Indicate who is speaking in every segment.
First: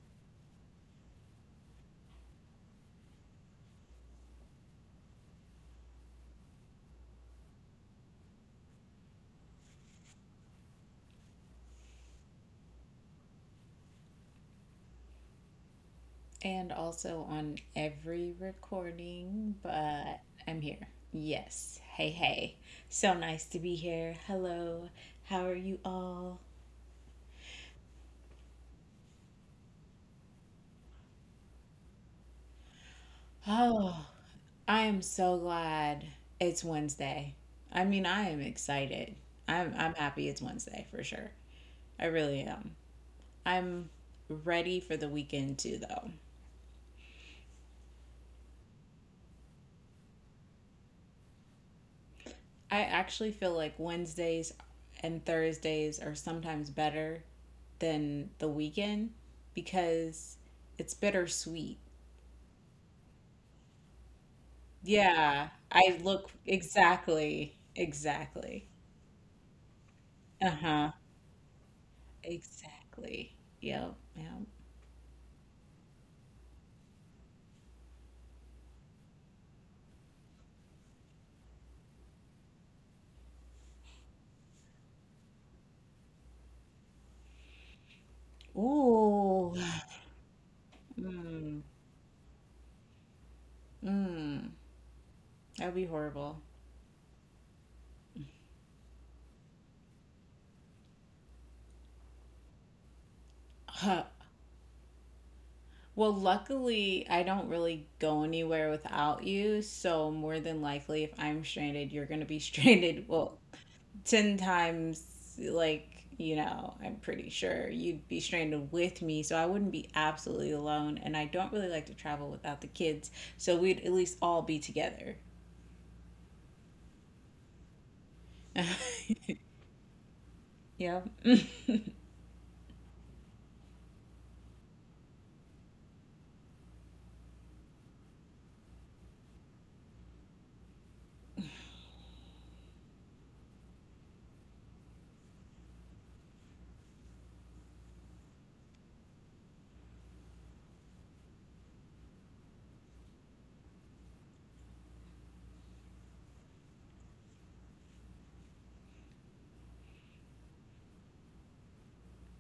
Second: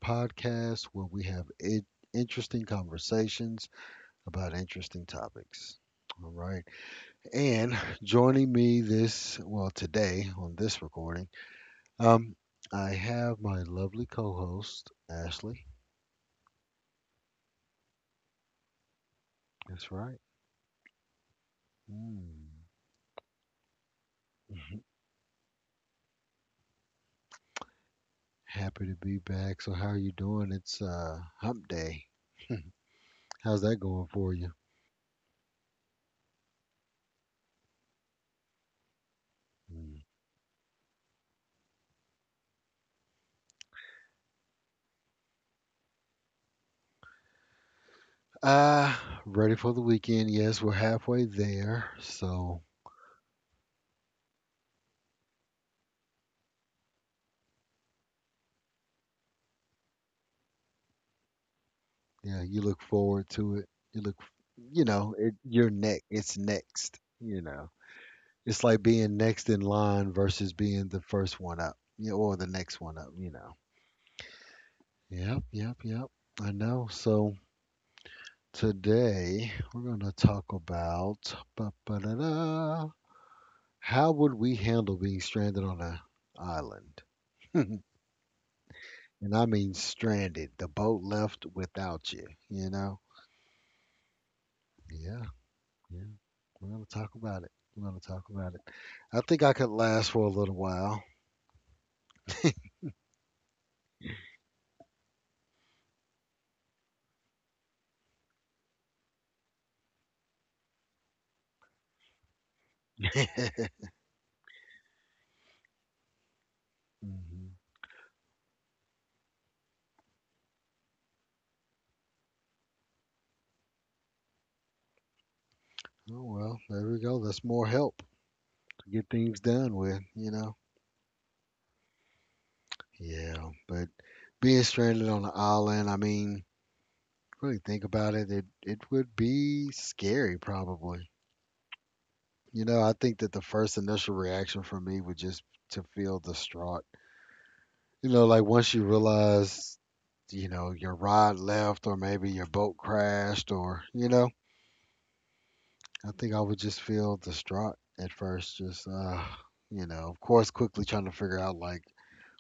Speaker 1: podcast where we have interesting conversations about interesting topics. All right. And joining me well, today on this recording, um, I have my lovely co host, Ashley.
Speaker 2: And also on every recording,
Speaker 1: That's right.
Speaker 2: but I'm here. Yes. Hey, hey.
Speaker 1: Mm.
Speaker 2: So nice to be here. Hello. How are you all?
Speaker 1: Happy to be back. So, how are you doing? It's hump day. How's that
Speaker 2: Oh,
Speaker 1: going for you?
Speaker 2: I am so glad it's Wednesday. I mean, I am excited. I'm
Speaker 1: Mm.
Speaker 2: happy it's Wednesday for sure. I really am. I'm ready for the weekend too though.
Speaker 1: Uh, Ready for the weekend. Yes, we're halfway there. So,
Speaker 2: I actually feel like Wednesdays and Thursdays are sometimes better than the weekend because it's bittersweet.
Speaker 1: yeah, you look forward to it. You look, you know, it,
Speaker 2: Yeah,
Speaker 1: you're
Speaker 2: I
Speaker 1: next.
Speaker 2: look
Speaker 1: It's next, you
Speaker 2: exactly,
Speaker 1: know. It's
Speaker 2: exactly.
Speaker 1: like being next in line versus being
Speaker 2: Uh-huh.
Speaker 1: the first one up, or the next one up, you
Speaker 2: Exactly.
Speaker 1: know.
Speaker 2: Yep, yep.
Speaker 1: Yep, yep, yep. I know. So, today we're going to talk about ba-ba-da-da, how would we handle being stranded on an island? And I
Speaker 2: Ooh.
Speaker 1: mean stranded. The boat left
Speaker 2: Mm,
Speaker 1: without you, you know?
Speaker 2: mm.
Speaker 1: Yeah,
Speaker 2: That'd be
Speaker 1: yeah.
Speaker 2: horrible.
Speaker 1: We're gonna talk about it. We're gonna talk about it. I think I could last for a little while.
Speaker 2: Huh. Well, luckily, I don't really go anywhere without you, so more than likely, if I'm stranded, you're gonna be stranded. Well,
Speaker 1: Hmm.
Speaker 2: 10 times, like, you know, I'm pretty sure you'd be stranded with me, so I wouldn't be absolutely alone, and I don't really like to travel without the kids, so we'd at least all be together.
Speaker 1: Oh well, there we go. That's more help to get things done with.
Speaker 2: Yep.
Speaker 1: Yeah, but being stranded on an island, I mean, really think about it, it would be scary probably. You know, I think that the first initial reaction for me would just to feel distraught. You know, like once you realize, you know, your rod left or maybe your boat crashed, or, you know, I think I would just feel distraught at first, just you know, of course quickly trying to figure out like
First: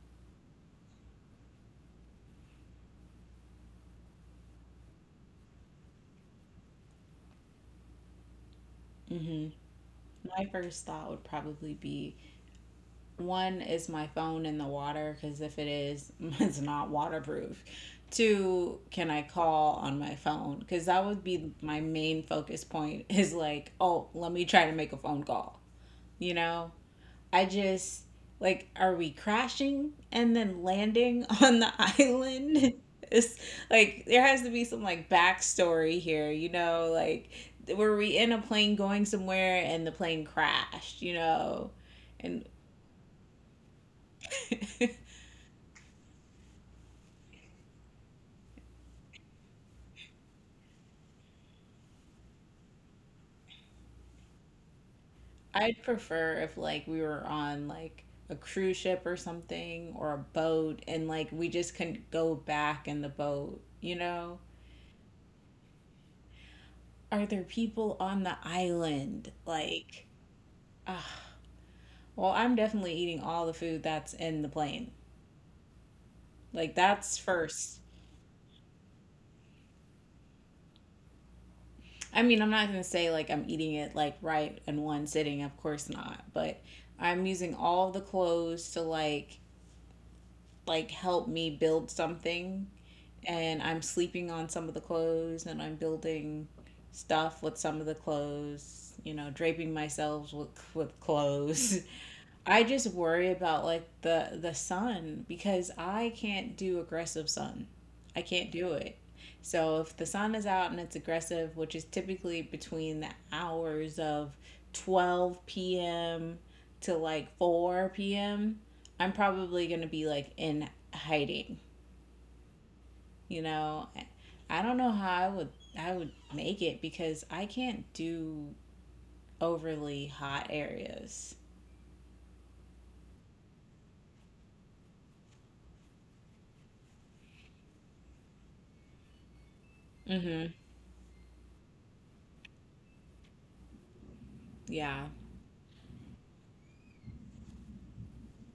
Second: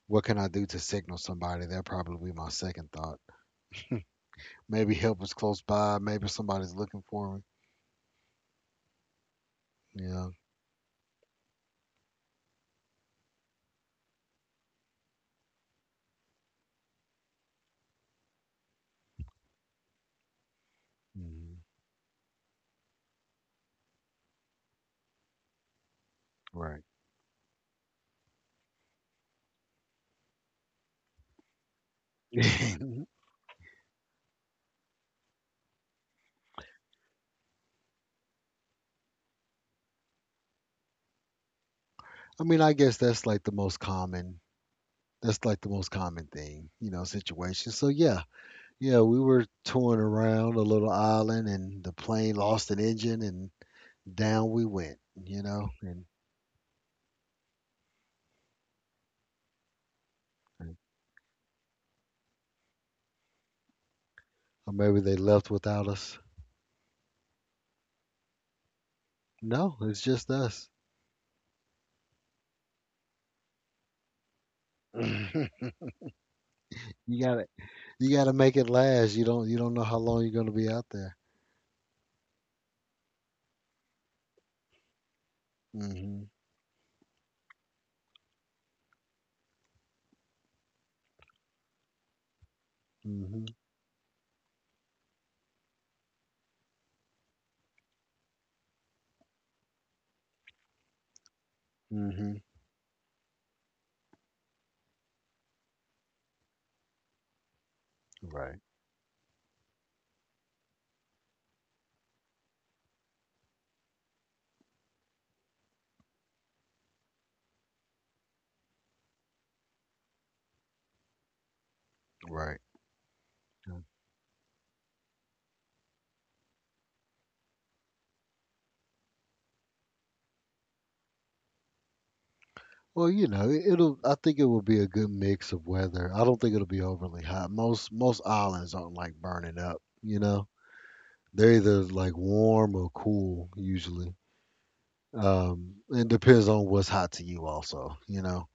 Speaker 1: what can I do to signal somebody? That'd probably be my second thought. Maybe help is close by, maybe somebody's looking for me.
Speaker 2: Hmm.
Speaker 1: Yeah.
Speaker 2: My first thought would probably be, one, is my phone in the water, because if it is it's not waterproof. Two, can I call on my phone, because that would be
Speaker 1: Hmm.
Speaker 2: my main focus point, is like, oh, let me try to make a phone call. You know,
Speaker 1: Right.
Speaker 2: I just, like, are we crashing and then landing on the island? It's like there has to be some, like, backstory here, you know, like, were we in a plane going somewhere and the plane crashed, you know?
Speaker 1: I
Speaker 2: And
Speaker 1: mean, I guess that's like the most common. That's like the most common thing, you know, situation. So yeah, yeah, we were touring around a little island and the plane lost an engine, and down we went, you know,
Speaker 2: I'd
Speaker 1: and
Speaker 2: prefer if, like, we were on like a cruise ship or something or a boat and, like, we just couldn't go back in the boat, you know?
Speaker 1: or maybe they left without us.
Speaker 2: Are there people on the island?
Speaker 1: No, it's
Speaker 2: Like,
Speaker 1: just us.
Speaker 2: ugh. Well, I'm definitely eating all the food that's in the plane. Like, that's
Speaker 1: You gotta
Speaker 2: first.
Speaker 1: you gotta make it last. You don't know how long you're gonna be out there.
Speaker 2: I mean, I'm not going to say like I'm eating it like right in one sitting, of course not,
Speaker 1: Mhm.
Speaker 2: but I'm using all the clothes to like help me build something,
Speaker 1: Mhm.
Speaker 2: and I'm sleeping on some of the clothes, and I'm building stuff with some of the clothes, you know, draping myself with clothes.
Speaker 1: Mhm.
Speaker 2: I just worry about like the sun, because I can't do aggressive sun. I can't
Speaker 1: Right.
Speaker 2: do it. So if the sun is out and it's aggressive, which is typically between the hours of 12 p.m. to like 4 p.m., I'm probably going to be like in hiding,
Speaker 1: Right.
Speaker 2: you
Speaker 1: Yeah.
Speaker 2: know. I don't know how I would make it, because I can't do overly hot areas.
Speaker 1: Well, you know, it- it'll. I think it will be a good mix of weather. I don't think it'll be overly hot. Most islands aren't like burning up, you know.
Speaker 2: Mhm.
Speaker 1: They're either like warm or cool usually.
Speaker 2: Yeah.
Speaker 1: It depends on what's hot to you also, you know.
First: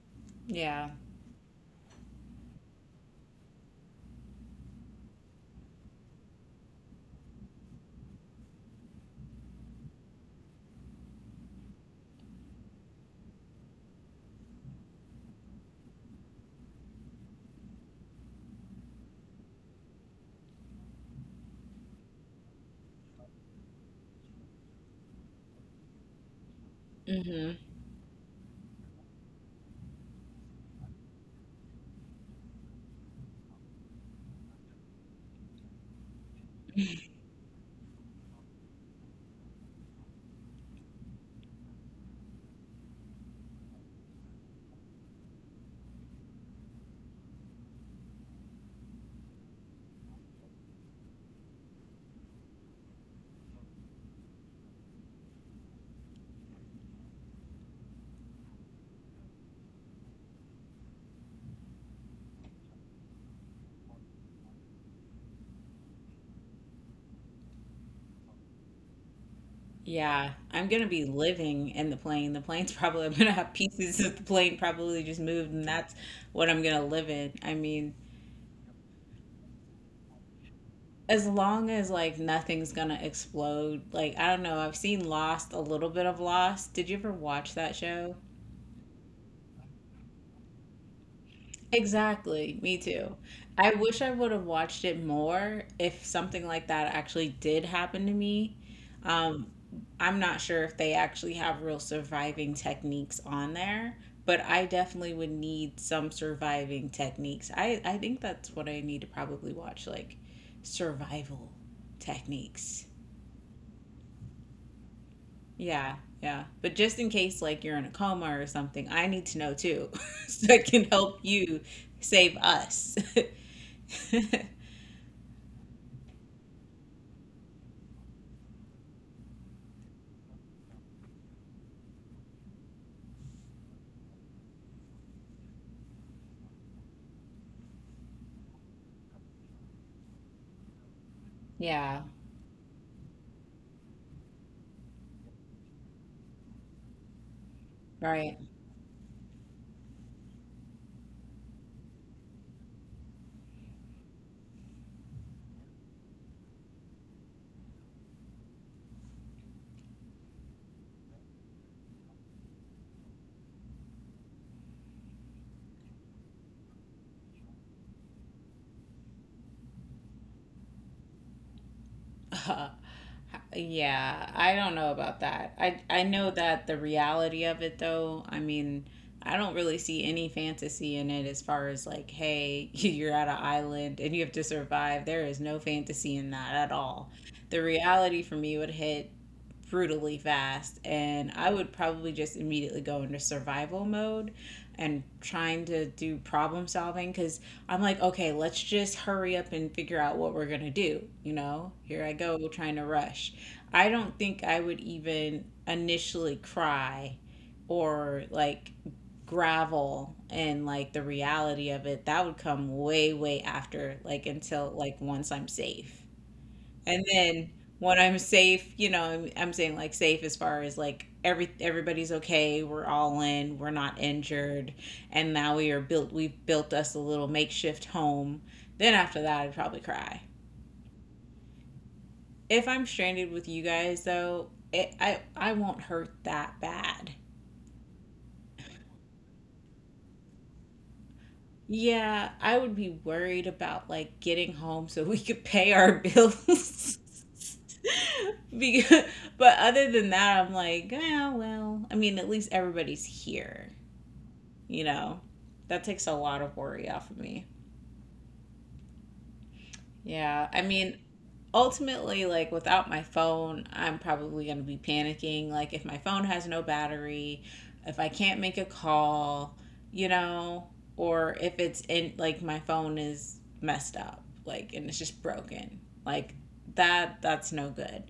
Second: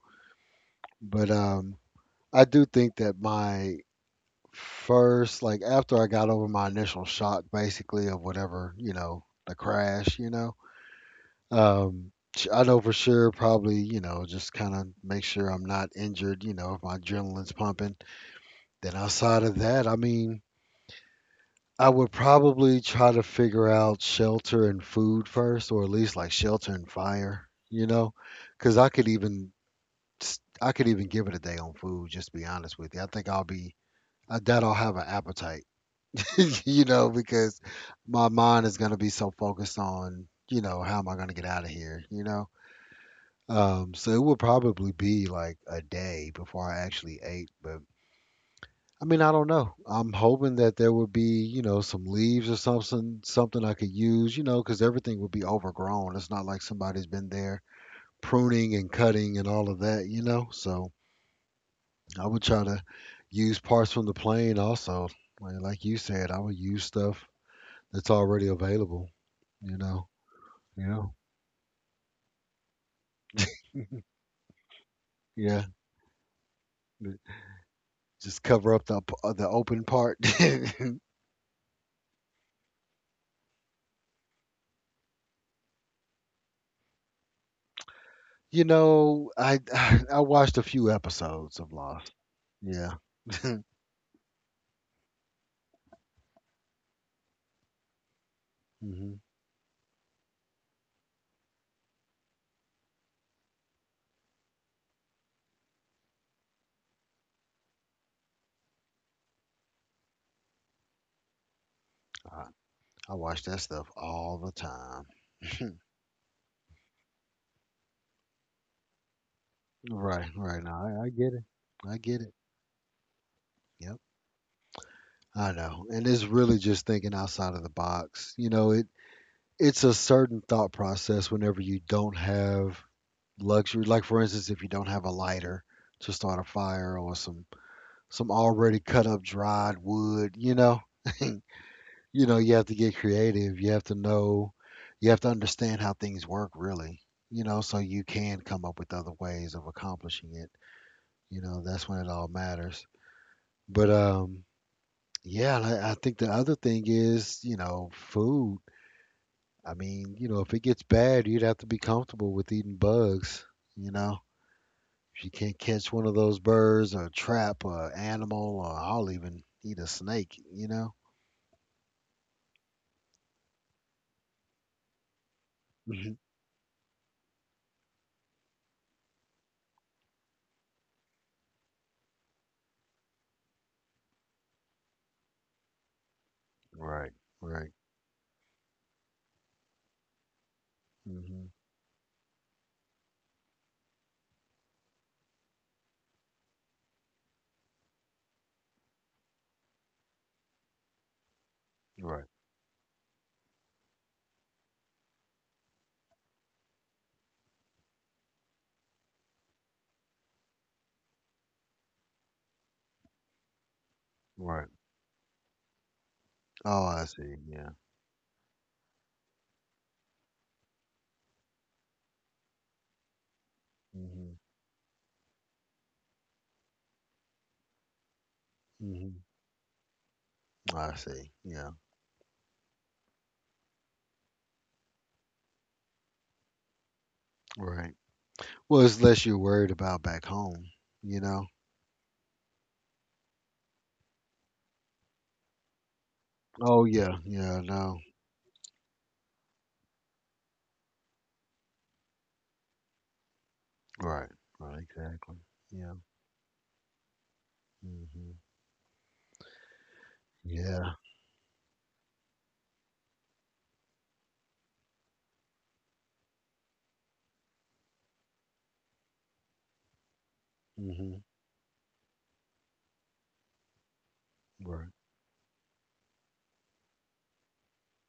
Speaker 2: Yeah.
Speaker 1: But I do think that my first, like after I got over my initial shock, basically of whatever, you know, the crash, you know, I know for sure probably, you know, just kind of make sure I'm not injured, you know, if my adrenaline's pumping. Then outside of that, I mean, I would probably try to figure out shelter and food first, or at least like shelter and fire,
Speaker 2: Mhm.
Speaker 1: you know, because I could even I could even give it a day on food. Just to be honest with you, I doubt I'll have an appetite, you know, because my mind is gonna be so focused on you know how am I gonna get out of here, you know. So it would probably be like a day before I actually ate, but I mean, I don't know. I'm hoping that there would be, you know, some leaves or something, something I could use, you know, because everything would be overgrown. It's not like somebody's been there pruning and cutting and all of that, you know. So I would try to use parts from the plane also. Like you said, I would use stuff that's already available, you know.
Speaker 2: Yeah, I'm gonna be
Speaker 1: Yeah.
Speaker 2: living in the plane. The plane's probably, I'm gonna have pieces of the plane probably just moved, and
Speaker 1: Yeah.
Speaker 2: that's what I'm gonna live in. I mean,
Speaker 1: Just cover up the open part.
Speaker 2: as long as like nothing's gonna explode, like I don't know, I've seen Lost, a little bit of Lost. Did you ever watch that show?
Speaker 1: You know, I I watched a few episodes of Lost.
Speaker 2: Exactly, me
Speaker 1: Yeah.
Speaker 2: too. I wish I would have watched it more if something like that actually did happen to me.
Speaker 1: Hmm.
Speaker 2: Um, I'm not sure if they actually have real surviving techniques on there, but I definitely would need some surviving techniques. I think that's what I need to probably watch, like survival techniques.
Speaker 1: I watch that stuff all the time.
Speaker 2: Yeah, yeah. But just in case, like, you're in a coma or something, I need to know too,
Speaker 1: Right,
Speaker 2: so I
Speaker 1: right. Now
Speaker 2: can
Speaker 1: I
Speaker 2: help
Speaker 1: get it.
Speaker 2: you
Speaker 1: I get it.
Speaker 2: save us.
Speaker 1: Yep. I know. And it's really just thinking outside of the box. You know, it's a certain thought process whenever you don't have luxury. Like for instance, if you don't have a lighter to start a fire or some already cut up dried wood, you know. You
Speaker 2: Yeah,
Speaker 1: know, you have to get creative. You have to understand how things work really. You know, so you can
Speaker 2: right.
Speaker 1: come up with other ways of accomplishing it. You know, that's when it all matters. But yeah, I think the other thing is, you know, food. I mean, you know, if it gets bad, you'd have to be comfortable with eating bugs. You know, if you can't catch one of those birds or trap or animal, or I'll even eat a snake. You know.
Speaker 2: Uh, Yeah, I don't know about that. I
Speaker 1: Mhm.
Speaker 2: know that the reality of it though, I mean, I don't really see any fantasy in it as far as like, hey, you're at an island and you have to survive. There is no fantasy in that at
Speaker 1: Right.
Speaker 2: all. The
Speaker 1: Right.
Speaker 2: reality for me would hit brutally fast, and
Speaker 1: Hmm.
Speaker 2: I would probably just immediately go into survival mode and trying to do problem solving cuz I'm like, okay, let's just hurry up and figure out what we're going to do, you know? Here I
Speaker 1: Right.
Speaker 2: go trying to rush. I don't think I would even initially cry or like gravel and like the reality of it. That would come way, way after, like
Speaker 1: Right.
Speaker 2: until like once I'm safe.
Speaker 1: Oh,
Speaker 2: And
Speaker 1: I see.
Speaker 2: then
Speaker 1: Yeah.
Speaker 2: when I'm safe, you know, I'm saying like safe as far as like everybody's okay, we're all in, we're not
Speaker 1: Hmm.
Speaker 2: injured, and now we've built us a little makeshift home. Then after
Speaker 1: Hmm.
Speaker 2: that I'd probably cry.
Speaker 1: I see. Yeah.
Speaker 2: If I'm stranded with you guys, though, it, I won't hurt that bad.
Speaker 1: Right. Well, it's less you're worried about back home. You know.
Speaker 2: Yeah, I would be worried about like getting home so we could pay our
Speaker 1: Oh
Speaker 2: bills.
Speaker 1: yeah, yeah, no,
Speaker 2: Because, but other than that, I'm like, yeah, well, I mean, at least everybody's here.
Speaker 1: right, right,
Speaker 2: You know,
Speaker 1: exactly,
Speaker 2: that
Speaker 1: yeah,
Speaker 2: takes a lot of worry off of me.
Speaker 1: hmm,
Speaker 2: Yeah, I
Speaker 1: yeah,
Speaker 2: mean, ultimately, like without my phone, I'm probably going to be panicking, like if my phone has no battery, if I can't make a call, you know,
Speaker 1: hmm,
Speaker 2: or if it's in, like, my phone is messed up like and
Speaker 1: right,
Speaker 2: it's just broken, like, that that's no good.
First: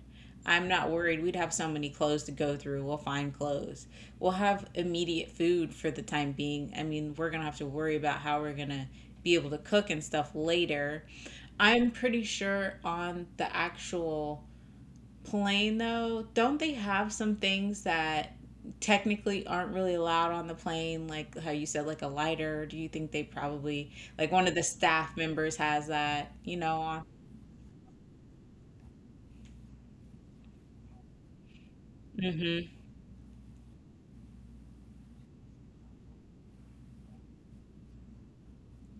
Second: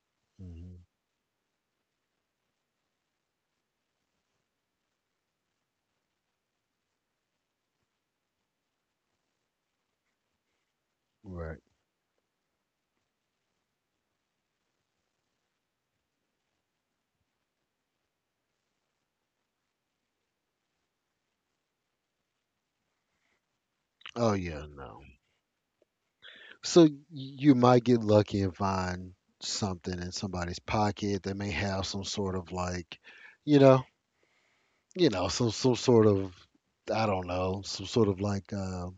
Speaker 2: I'm
Speaker 1: hmm,
Speaker 2: not worried, we'd have so many clothes to go through, we'll find clothes, we'll have immediate food for the time being. I mean, we're going to have to worry about how we're going to be able to cook and stuff later.
Speaker 1: right.
Speaker 2: I'm pretty sure on the actual plane, though, don't they have some things that technically aren't really allowed on the plane? Like how you said, like a lighter. Do you think they probably, like
Speaker 1: Oh
Speaker 2: one of the
Speaker 1: yeah, no.
Speaker 2: staff members has that, you know?
Speaker 1: So
Speaker 2: On,
Speaker 1: you might get lucky and find something in somebody's pocket that may have some sort of
Speaker 2: mm-hmm.
Speaker 1: like, you know, some sort of, I don't know, some sort of like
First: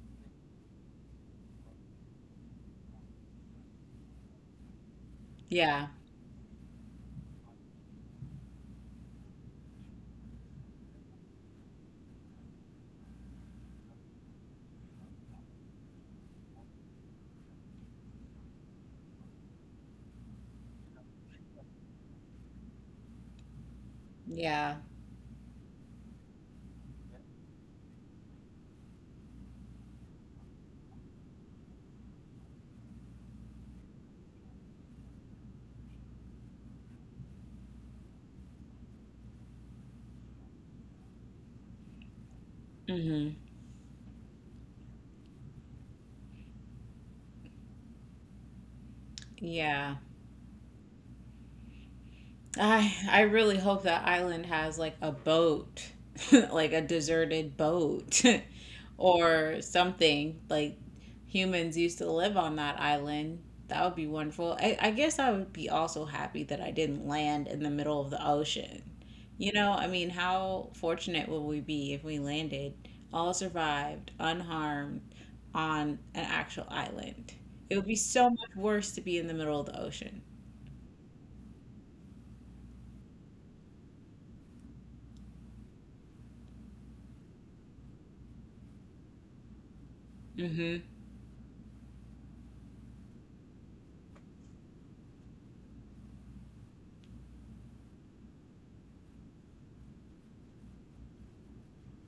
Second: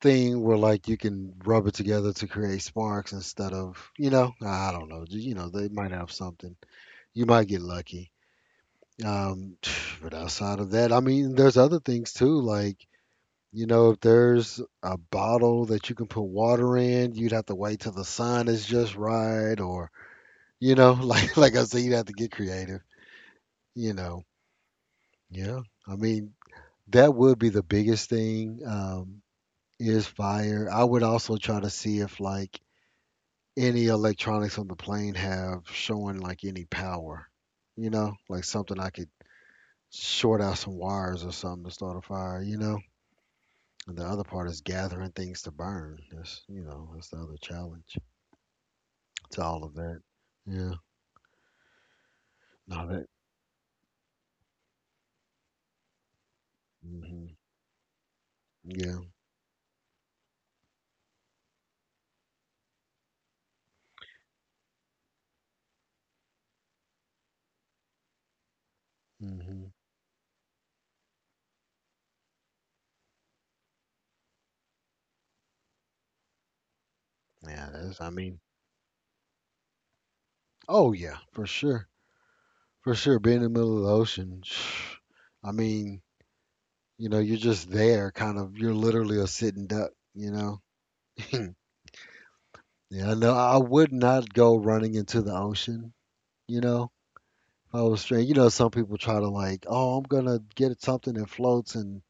Speaker 1: thing where like you can rub it together to create sparks instead of, you know, I don't know, you know, they
Speaker 2: Yeah.
Speaker 1: might have something. You might get lucky. Um, but outside of that, I mean, there's other things too. Like, you know, if there's a bottle that you can put water in, you'd have to wait till the sun is just right, or you know, like I said, you'd have to get creative. You know,
Speaker 2: Yeah.
Speaker 1: yeah. I mean, that would be the biggest thing. Is fire. I would also try to see if like any electronics on the plane have showing like any power. You know, like something I could short out some wires or something to start a fire. You know.
Speaker 2: Mm-hmm.
Speaker 1: And the other part is gathering things to burn. That's you know that's the other challenge to all of
Speaker 2: Yeah.
Speaker 1: that. Yeah, no that.
Speaker 2: I really hope that island has like a boat, like a
Speaker 1: Hmm.
Speaker 2: deserted boat,
Speaker 1: Yeah,
Speaker 2: or something, like humans used to live on that island. That would be wonderful. I guess I would be also happy that I didn't land in the middle of the ocean. You
Speaker 1: hmm,
Speaker 2: know, I mean, how fortunate would we be if we landed, all survived, unharmed on an actual island?
Speaker 1: yeah.
Speaker 2: It would be
Speaker 1: That's I
Speaker 2: so
Speaker 1: mean,
Speaker 2: much worse to be in the middle of the ocean.
Speaker 1: oh yeah, for sure, for sure. Being in the middle of the ocean, I mean, you know, you're just there, kind of. You're literally a sitting duck, you know.
Speaker 2: Hmm.
Speaker 1: Yeah, no, I would not go running into the ocean, you know. If I was straight, you know, some people try to like, oh, I'm gonna get something that floats and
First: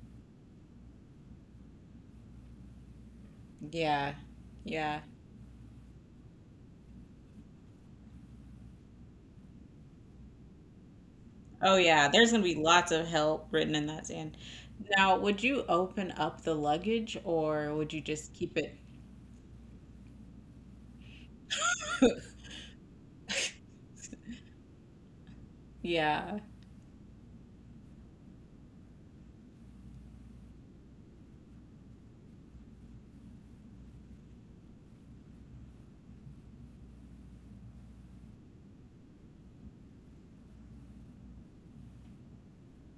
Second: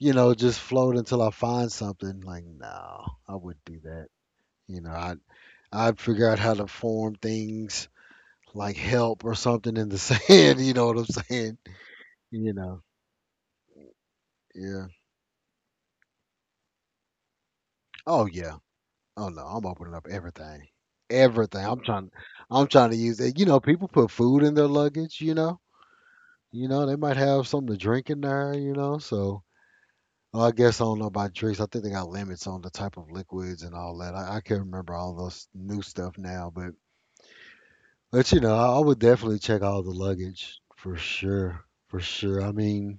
Speaker 1: you know, just float until I find something. Like, no, I wouldn't do that.
Speaker 2: Yeah.
Speaker 1: You know,
Speaker 2: Yeah.
Speaker 1: I'd figure out how to form things like help or something in the sand. You know what I'm saying?
Speaker 2: Oh yeah, there's gonna
Speaker 1: You
Speaker 2: be
Speaker 1: know,
Speaker 2: lots of help written in that sand.
Speaker 1: yeah.
Speaker 2: Now, would you open up the luggage or would you
Speaker 1: Oh
Speaker 2: just
Speaker 1: yeah.
Speaker 2: keep it?
Speaker 1: Oh no, I'm opening up everything. Everything. I'm trying. I'm trying to use it. You know, people put food in their luggage. You know.
Speaker 2: Yeah,
Speaker 1: You know, they might have something to drink in there. You know, so. Well, I guess I don't know about drinks. I think they got limits on the type of liquids and all that. I can't remember all those new stuff now, But you know, I would definitely check all the luggage for sure, for sure. I mean,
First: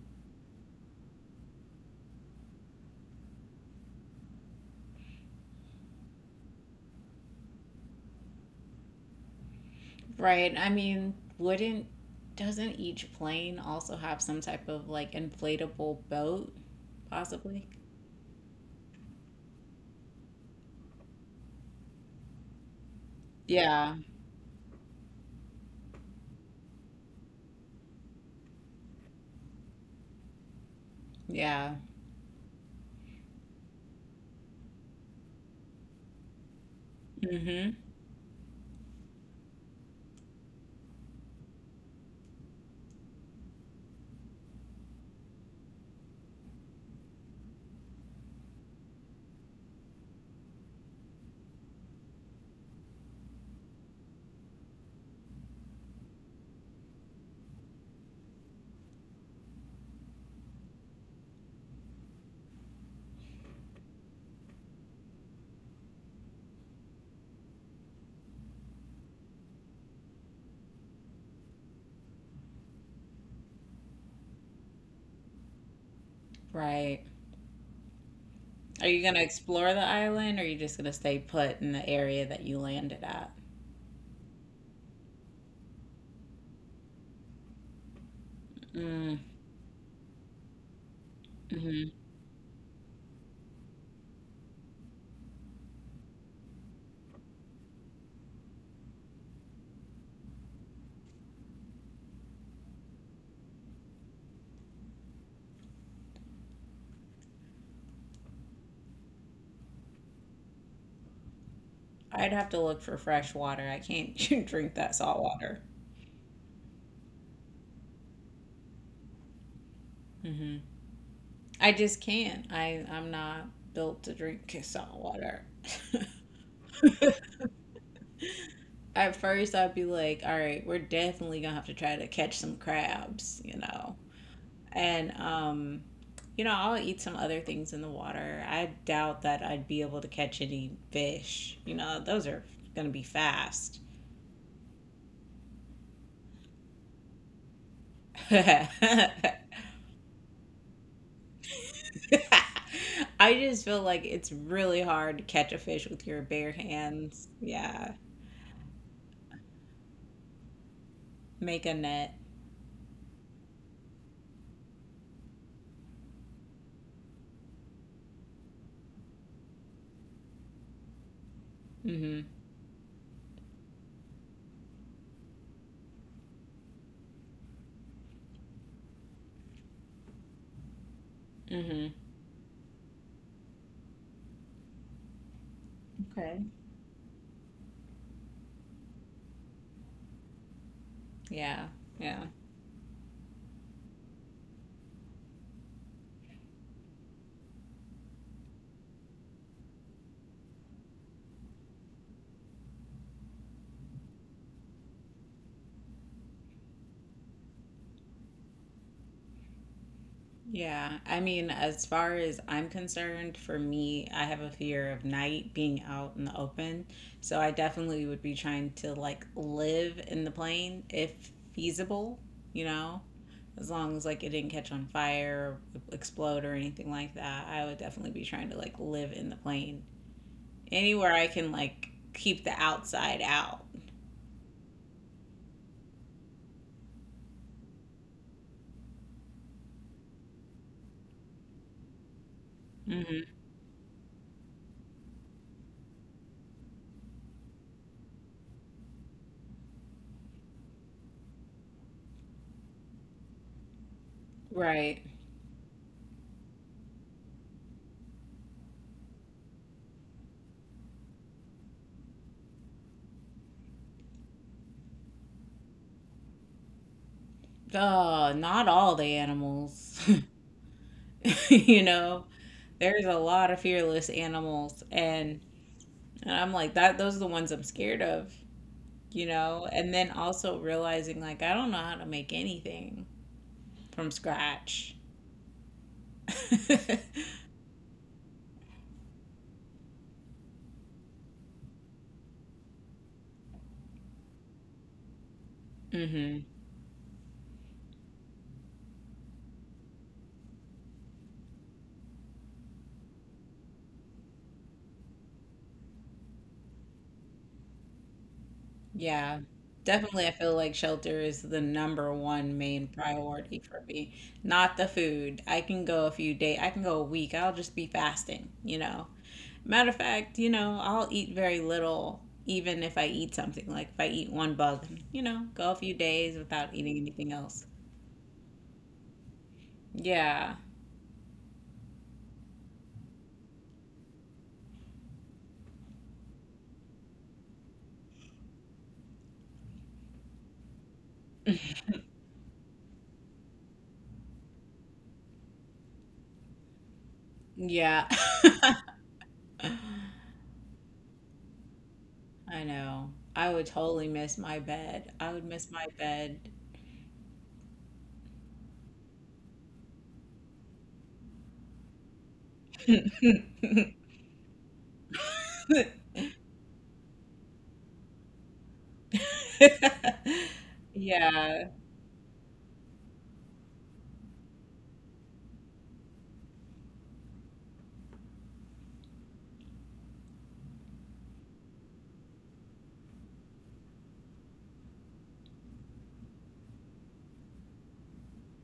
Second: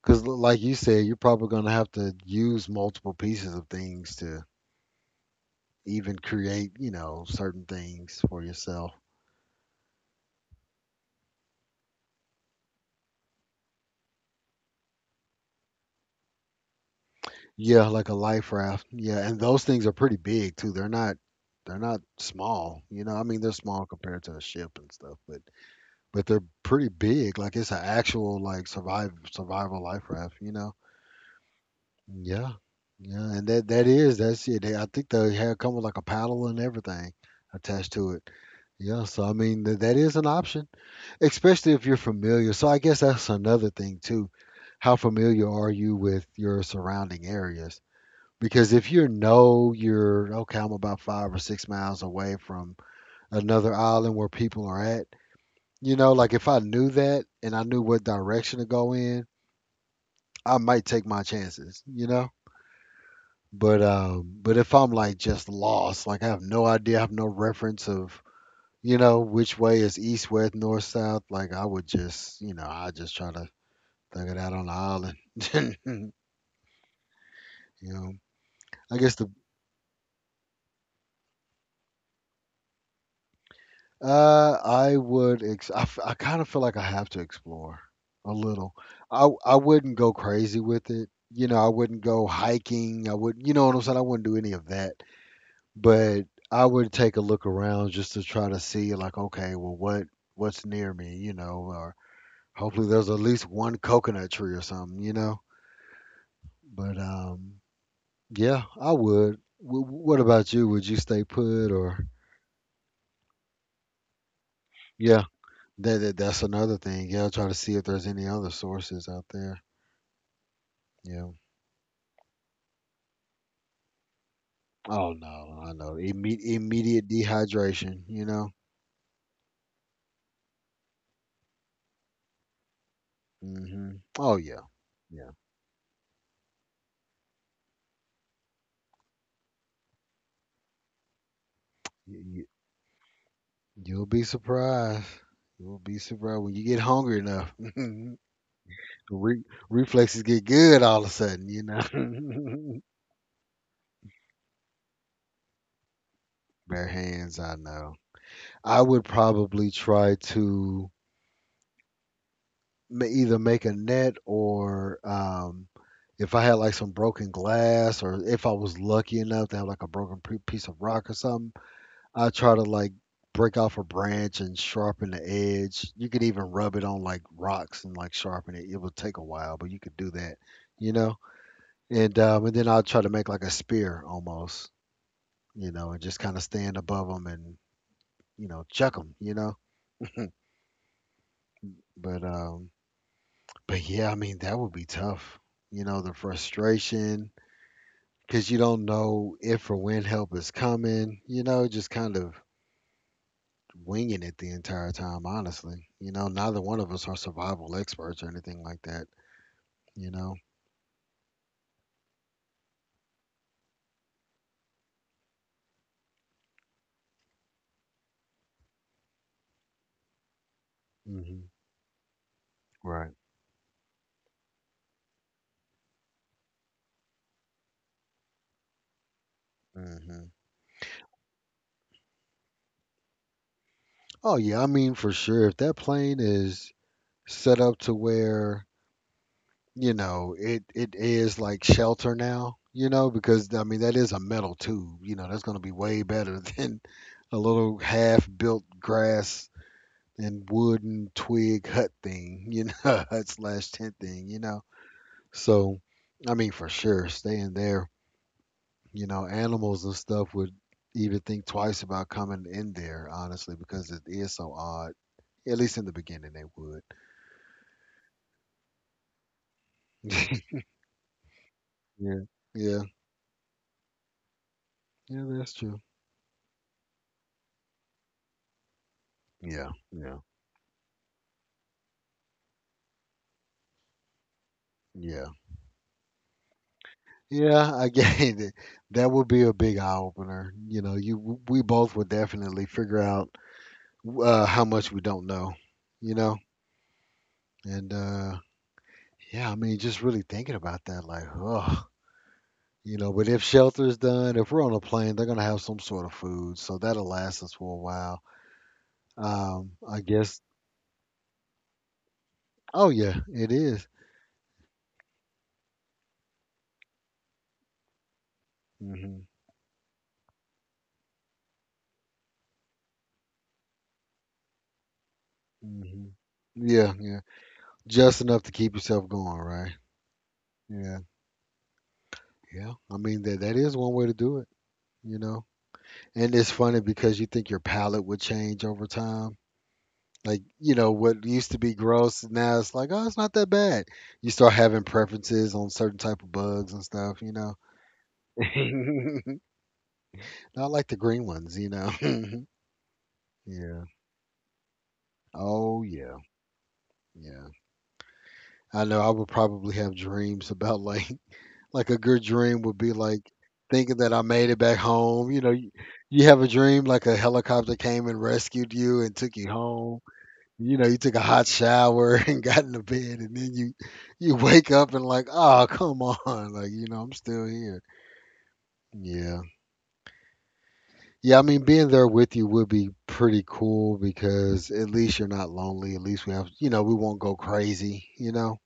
Speaker 1: because like you said, you're probably going to have to use multiple pieces of things to even create, you know, certain things for yourself.
Speaker 2: right. I mean, wouldn't doesn't each plane also have some type of like inflatable boat possibly?
Speaker 1: Yeah, like a life raft. Yeah, and those things are pretty big too. They're not small. You know, I mean, they're small
Speaker 2: Yeah,
Speaker 1: compared to a ship and stuff, but they're pretty big. Like it's an actual like survive survival life raft, you know.
Speaker 2: yeah.
Speaker 1: Yeah, yeah, and that's it. I think they had come with like a paddle and everything
Speaker 2: Hmm.
Speaker 1: attached to it. Yeah, so I mean that is an option, especially if you're familiar. So I guess that's another thing too. How familiar are you with your surrounding areas? Because if you know you're okay, I'm about 5 or 6 miles away from another island where people are at. You know, like if I knew that and I knew what direction to go in, I might take my chances. You know. But if I'm like just lost, like I have no idea, I have no reference of you know which way is east, west, north, south. Like I would just you know I just try to thug it out on the island. You
Speaker 2: Right.
Speaker 1: know,
Speaker 2: Are
Speaker 1: I
Speaker 2: you
Speaker 1: guess
Speaker 2: gonna
Speaker 1: the
Speaker 2: explore the island or are you just gonna stay put in the area that you landed at?
Speaker 1: I would ex- I, f- I kind of feel like I have to explore a little.
Speaker 2: Mm-hmm.
Speaker 1: I wouldn't go crazy with it. You know, I wouldn't go hiking. I would, you know what I'm saying? I wouldn't do any of that. But I would take a look around just to try to see like, okay, well, what's near me, you know, or hopefully there's at least one coconut tree or something, you know. But yeah, I would. What about you? Would you stay put or
Speaker 2: I'd have to look for fresh water. I can't drink that
Speaker 1: yeah,
Speaker 2: salt water.
Speaker 1: that's another thing. Yeah, try to see if there's any other sources out there.
Speaker 2: Hmm.
Speaker 1: Yeah.
Speaker 2: I just can't. I'm not built to drink salt
Speaker 1: Oh
Speaker 2: water.
Speaker 1: no, I know. Immediate dehydration, you know.
Speaker 2: At first, I'd be like, all right, we're definitely gonna have to try to catch some crabs, you know,
Speaker 1: Mhm. Oh yeah.
Speaker 2: and
Speaker 1: Yeah.
Speaker 2: you know, I'll eat some other things in the water. I doubt that I'd be able to catch any fish. You know, those
Speaker 1: You,
Speaker 2: are gonna be fast.
Speaker 1: You'll be surprised. You'll be surprised when you get hungry enough.
Speaker 2: I
Speaker 1: Reflexes get good all of a sudden, you know.
Speaker 2: just feel like it's really hard to catch a fish with your bare
Speaker 1: Bare
Speaker 2: hands.
Speaker 1: hands, I know.
Speaker 2: Yeah,
Speaker 1: I would probably try to
Speaker 2: make a net.
Speaker 1: either make a net or if I had like some broken glass or if I was lucky enough to have like a broken piece of rock or something.
Speaker 2: Mm-hmm.
Speaker 1: I try to like break off a branch and sharpen the edge. You could even rub it on like rocks and like sharpen it. It would take a while, but you could do that, you know.
Speaker 2: Mm-hmm.
Speaker 1: And then I'll try to make like a spear almost, you know, and just kind of
Speaker 2: Okay.
Speaker 1: stand above them and you know chuck them, you know.
Speaker 2: Yeah.
Speaker 1: But
Speaker 2: Yeah.
Speaker 1: um, but yeah, I mean that would be tough, you know, the frustration because you don't know if or when help is coming, you know, just kind of winging it the entire time, honestly. You know, neither one of us are survival experts or anything like that, you know?
Speaker 2: Yeah. I mean, as far as I'm concerned, for me, I have a fear of night being out in the open. So I definitely would be trying to like live in the plane if
Speaker 1: Hmm
Speaker 2: feasible, you know,
Speaker 1: Right.
Speaker 2: as long as like it didn't catch on fire or explode or anything like that. I would definitely be trying to like live in the plane
Speaker 1: hmm
Speaker 2: anywhere I can like keep the outside out.
Speaker 1: Oh, yeah. I mean, for sure. If that plane is set up to where, you know, it is like shelter now, you know,
Speaker 2: Hmm.
Speaker 1: because, I mean, that is a metal tube. You know, that's going to be way better than a little half built grass and wooden twig hut thing, you know, hut slash tent thing, you know?
Speaker 2: Right.
Speaker 1: So, I mean, for sure, staying there. You know, animals and stuff would even think twice about coming in there, honestly, because it is so odd. At least in the beginning, they would.
Speaker 2: Oh, not all the animals, you
Speaker 1: Yeah,
Speaker 2: know.
Speaker 1: yeah,
Speaker 2: There's a lot of fearless animals,
Speaker 1: yeah, that's true.
Speaker 2: and I'm like that those are the ones I'm scared of, you know?
Speaker 1: Yeah,
Speaker 2: And then
Speaker 1: yeah,
Speaker 2: also realizing like I don't know how to make anything from scratch.
Speaker 1: yeah, yeah. I get it. That would be a big eye opener. You know, you we both would definitely figure out how much we don't know. You know,
Speaker 2: Mhm.
Speaker 1: and yeah, I mean, just really thinking about that, like, oh. You know, but if shelter's done, if we're on a plane, they're gonna have some sort of food, so that'll last us for a while.
Speaker 2: Yeah.
Speaker 1: I
Speaker 2: Definitely I
Speaker 1: guess.
Speaker 2: feel like shelter is the number one main
Speaker 1: Oh yeah, it
Speaker 2: priority for
Speaker 1: is.
Speaker 2: me. Not the food. I can go a few days, I can go a week. I'll just be fasting, you know.
Speaker 1: Mm-hmm.
Speaker 2: Matter of fact, you know, I'll eat very little, even if I eat something. Like if I eat one bug, you know, go a few
Speaker 1: Mm-hmm.
Speaker 2: days without
Speaker 1: Yeah,
Speaker 2: eating
Speaker 1: yeah.
Speaker 2: anything else.
Speaker 1: Just enough to keep yourself going, right?
Speaker 2: Yeah.
Speaker 1: Yeah, yeah. I mean that is one way to do it. You know, and it's funny because you think your palate would change over time. Like you know what used to be gross, now it's like, oh, it's not that bad. You start having preferences on certain type of bugs and stuff. You know.
Speaker 2: Yeah.
Speaker 1: Not like the green ones, you know?
Speaker 2: I know. I would
Speaker 1: Yeah.
Speaker 2: totally miss my bed. I would miss
Speaker 1: Oh,
Speaker 2: my
Speaker 1: yeah.
Speaker 2: bed.
Speaker 1: Yeah. I know I would probably have dreams about, like, like, a good dream would be, like, thinking that I made it back home, you know? You have a dream like a helicopter came and rescued you and took you home. You know, you took a hot
Speaker 2: Yeah.
Speaker 1: shower and got into bed, and then you wake up and like, "Oh, come on." Like, you know, "I'm still here." Yeah. Yeah, I mean, being there with you would be pretty cool because at least you're not lonely. At least we have, you know, we won't go crazy, you know?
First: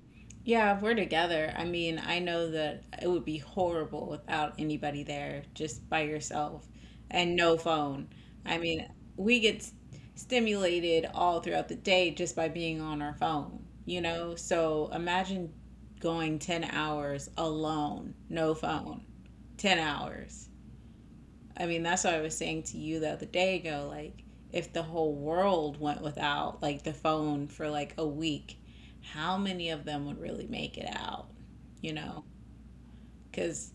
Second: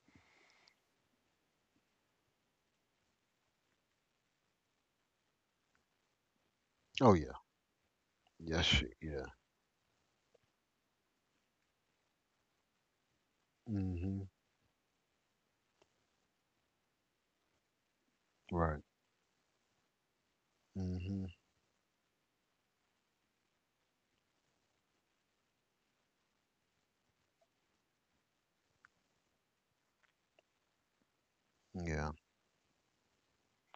Speaker 2: Yeah, if we're together, I mean, I know that it would be horrible without anybody there, just by yourself
Speaker 1: Oh, yeah.
Speaker 2: and no phone. I
Speaker 1: Yes,
Speaker 2: mean,
Speaker 1: yeah.
Speaker 2: we get stimulated all throughout the day just by being on our phone, you
Speaker 1: hmm
Speaker 2: know? So imagine going 10 hours alone, no
Speaker 1: Right.
Speaker 2: phone, 10 hours.
Speaker 1: hmm
Speaker 2: I mean, that's what I was saying to you the other day ago. Like, if the whole world went without, like, the phone for like a week, how many of them would really make it out? You
Speaker 1: Yeah.
Speaker 2: know, because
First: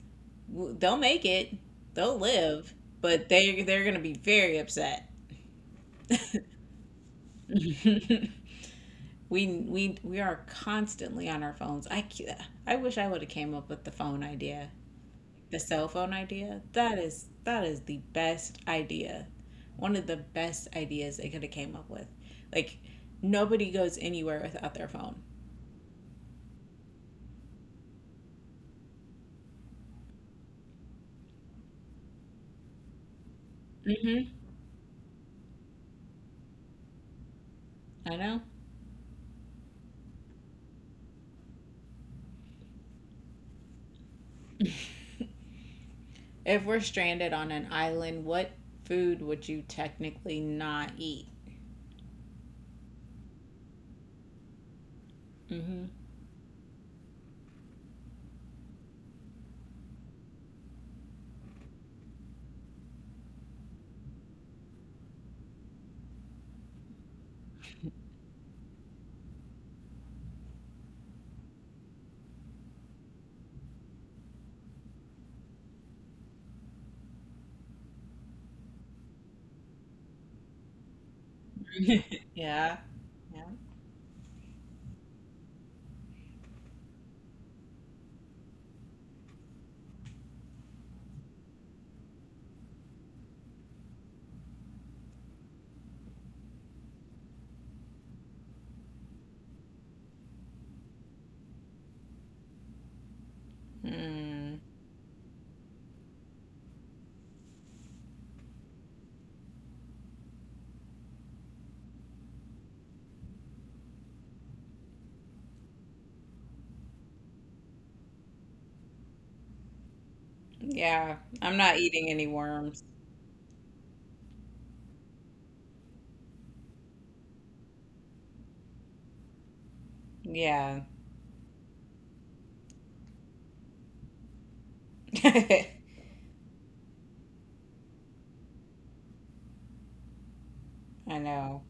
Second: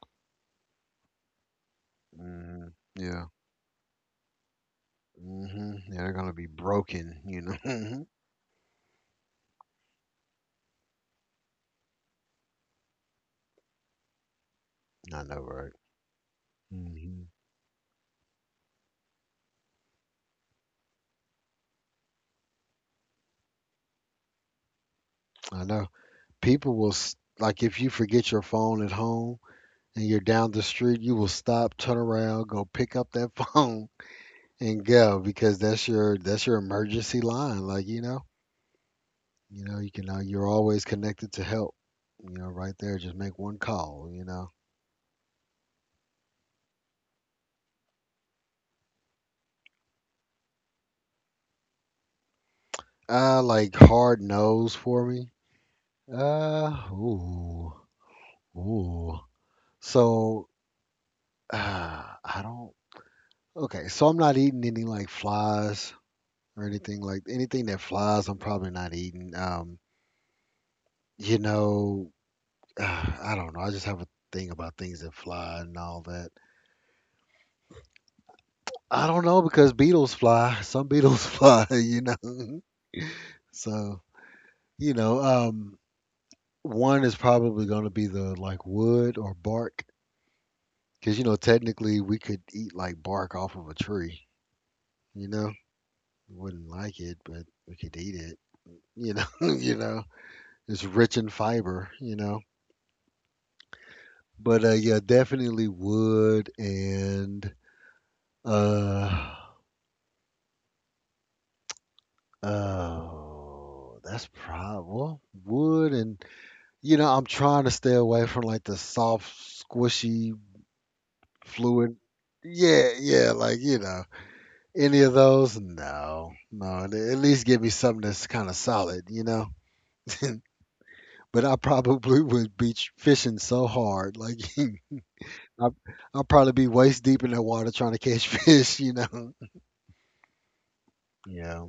Speaker 2: they'll make it, they'll
Speaker 1: hmm
Speaker 2: live,
Speaker 1: Yeah.
Speaker 2: but they they're gonna be very upset.
Speaker 1: hmm Yeah, they're going to be broken, you know? Mhm.
Speaker 2: We are constantly on our phones. I wish I would have came up with the phone idea,
Speaker 1: I know,
Speaker 2: the
Speaker 1: right?
Speaker 2: cell phone idea. That is
Speaker 1: hmm
Speaker 2: that is the best idea, one of the best ideas they could have came up with. Like nobody goes anywhere without their phone.
Speaker 1: I know. People will, like, if you forget your phone at home and you're down the street, you will stop, turn around, go pick up that phone
Speaker 2: Hmm
Speaker 1: and go because that's your emergency line. Like you
Speaker 2: I
Speaker 1: know,
Speaker 2: know.
Speaker 1: you know you can you're always connected to help. You know, right there, just make one call. You know,
Speaker 2: If we're stranded on an island, what food would you technically not eat?
Speaker 1: like hard nose for me.
Speaker 2: Hmm
Speaker 1: Ooh, ooh. So I don't. Okay, so I'm not eating any like flies or anything like anything that flies. I'm probably not eating. You know, I don't know. I just have a thing about things that fly and all that. I don't know because beetles fly. Some beetles fly, you know.
Speaker 2: Yeah. Yeah.
Speaker 1: So, you know, one is probably going to be the like wood or bark because, you know, technically we could eat like bark off of a tree, you know. Wouldn't like it, but we could eat it, you know. You know, it's rich in fiber, you know.
Speaker 2: Mm.
Speaker 1: But yeah, definitely wood and uh oh, that's probably well, wood and. You know, I'm trying to stay away from like the soft, squishy,
Speaker 2: Yeah. I'm not
Speaker 1: fluid.
Speaker 2: eating any worms.
Speaker 1: Yeah, yeah, like, you know, any of those? No, no. At least give me something that's kind of solid, you know?
Speaker 2: Yeah.
Speaker 1: But I probably would be fishing so hard. Like,
Speaker 2: I
Speaker 1: I, I'll probably be waist deep in that water trying to catch fish, you know?
Speaker 2: know.
Speaker 1: Yeah,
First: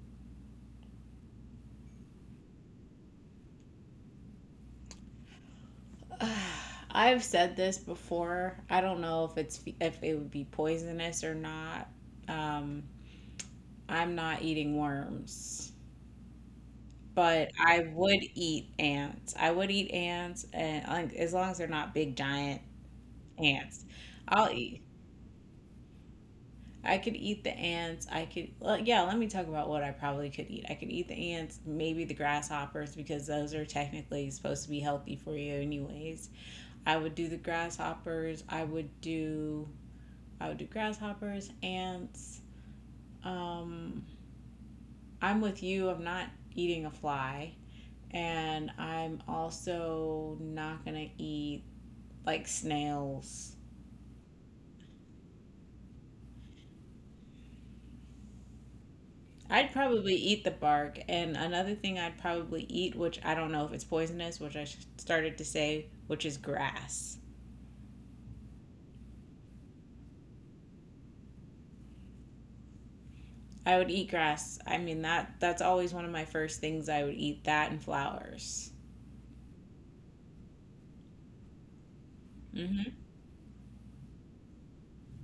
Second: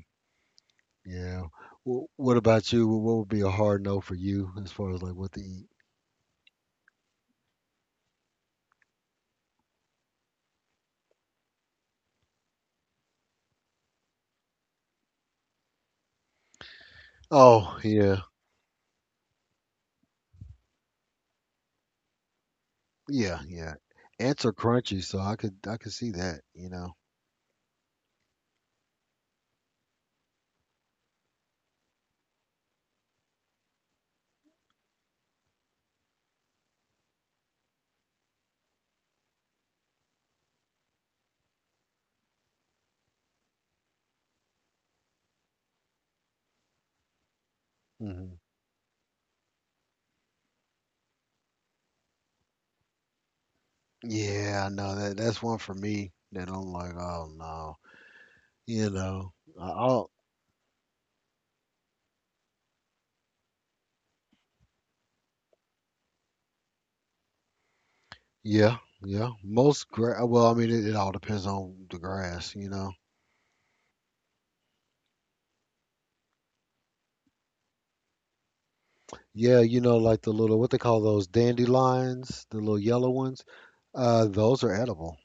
Speaker 1: yeah. What about you? What would be a hard no for you as far as like what to eat?
Speaker 2: I've said this before. I don't know if it's if it would be poisonous or not. Um, I'm not eating worms, but
Speaker 1: Oh,
Speaker 2: I
Speaker 1: yeah.
Speaker 2: would eat ants. I would eat ants, and like, as long as they're not big giant
Speaker 1: Yeah, yeah.
Speaker 2: ants,
Speaker 1: Ants
Speaker 2: I'll
Speaker 1: are
Speaker 2: eat
Speaker 1: crunchy, so I could see that, you know.
Speaker 2: I could eat the ants. I could, well, yeah, let me talk about what I probably could eat. I could eat the ants, maybe the grasshoppers, because those are technically supposed to be healthy for you, anyways. I would do the grasshoppers. I would do grasshoppers, ants. Um, I'm with you. I'm not eating a fly.
Speaker 1: Hmm
Speaker 2: And I'm also not going to eat like snails.
Speaker 1: Yeah, I know that that's one for me that I'm like, oh no, you know,
Speaker 2: I'd
Speaker 1: I'll
Speaker 2: probably eat the bark. And another thing I'd probably eat, which I don't know if it's poisonous, which I started to say, which is grass.
Speaker 1: yeah, yeah. Most well, I mean, it all depends on the grass, you know.
Speaker 2: I would eat grass. I mean that's always one of my first things I would eat, that and flowers.
Speaker 1: Yeah, you know, like the little what they call those dandelions, the little
Speaker 2: Mhm.
Speaker 1: yellow ones. Those are edible.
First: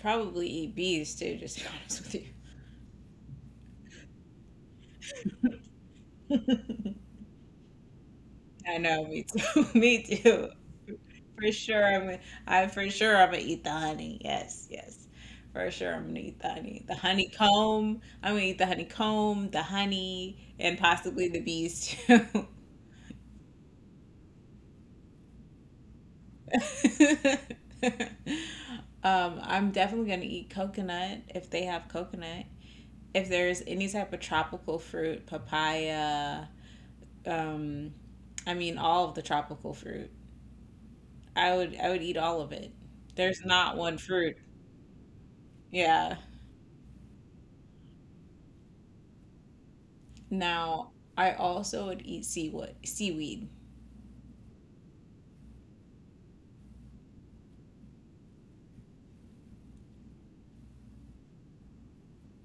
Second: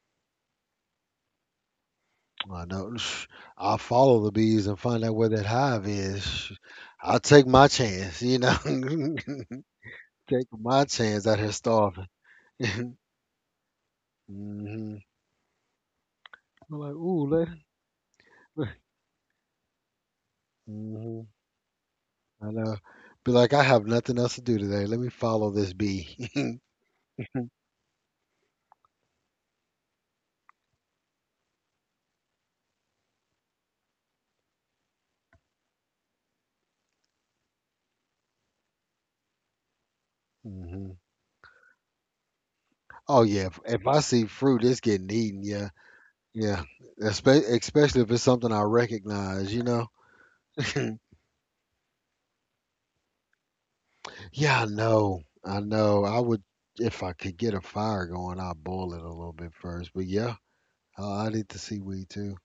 Speaker 2: Probably eat bees too, just to be honest with
Speaker 1: I know. I'll follow the bees and find out where that hive is.
Speaker 2: you.
Speaker 1: I'll take my chance, you know.
Speaker 2: I know, me too. Me too.
Speaker 1: Taking my chance out here
Speaker 2: For sure, I'm.
Speaker 1: starving.
Speaker 2: Gonna- I for sure I'm gonna eat the honey.
Speaker 1: hmm
Speaker 2: Yes,
Speaker 1: I'm
Speaker 2: yes, for sure I'm gonna eat the honey. The
Speaker 1: like, ooh, let,
Speaker 2: honeycomb. I'm gonna eat the honeycomb, the honey, and
Speaker 1: hmm
Speaker 2: possibly the bees too.
Speaker 1: I know. Be like, I have nothing else to do today. Let me follow this bee.
Speaker 2: I'm definitely gonna eat coconut if they have coconut. If there's any type of tropical fruit, papaya. Um, I mean all of the tropical fruit.
Speaker 1: hmm
Speaker 2: I would eat all of it.
Speaker 1: Oh
Speaker 2: There's
Speaker 1: yeah,
Speaker 2: not
Speaker 1: if
Speaker 2: one
Speaker 1: I see
Speaker 2: fruit.
Speaker 1: fruit, it's getting eaten. Yeah,
Speaker 2: Yeah.
Speaker 1: yeah. Especially if it's something I recognize. You know.
Speaker 2: Now, I also would eat seaweed. Seaweed.
Speaker 1: Yeah, I know. I know. I would if I could get a fire going. I'll boil it a little bit first. But yeah, I need the seaweed too.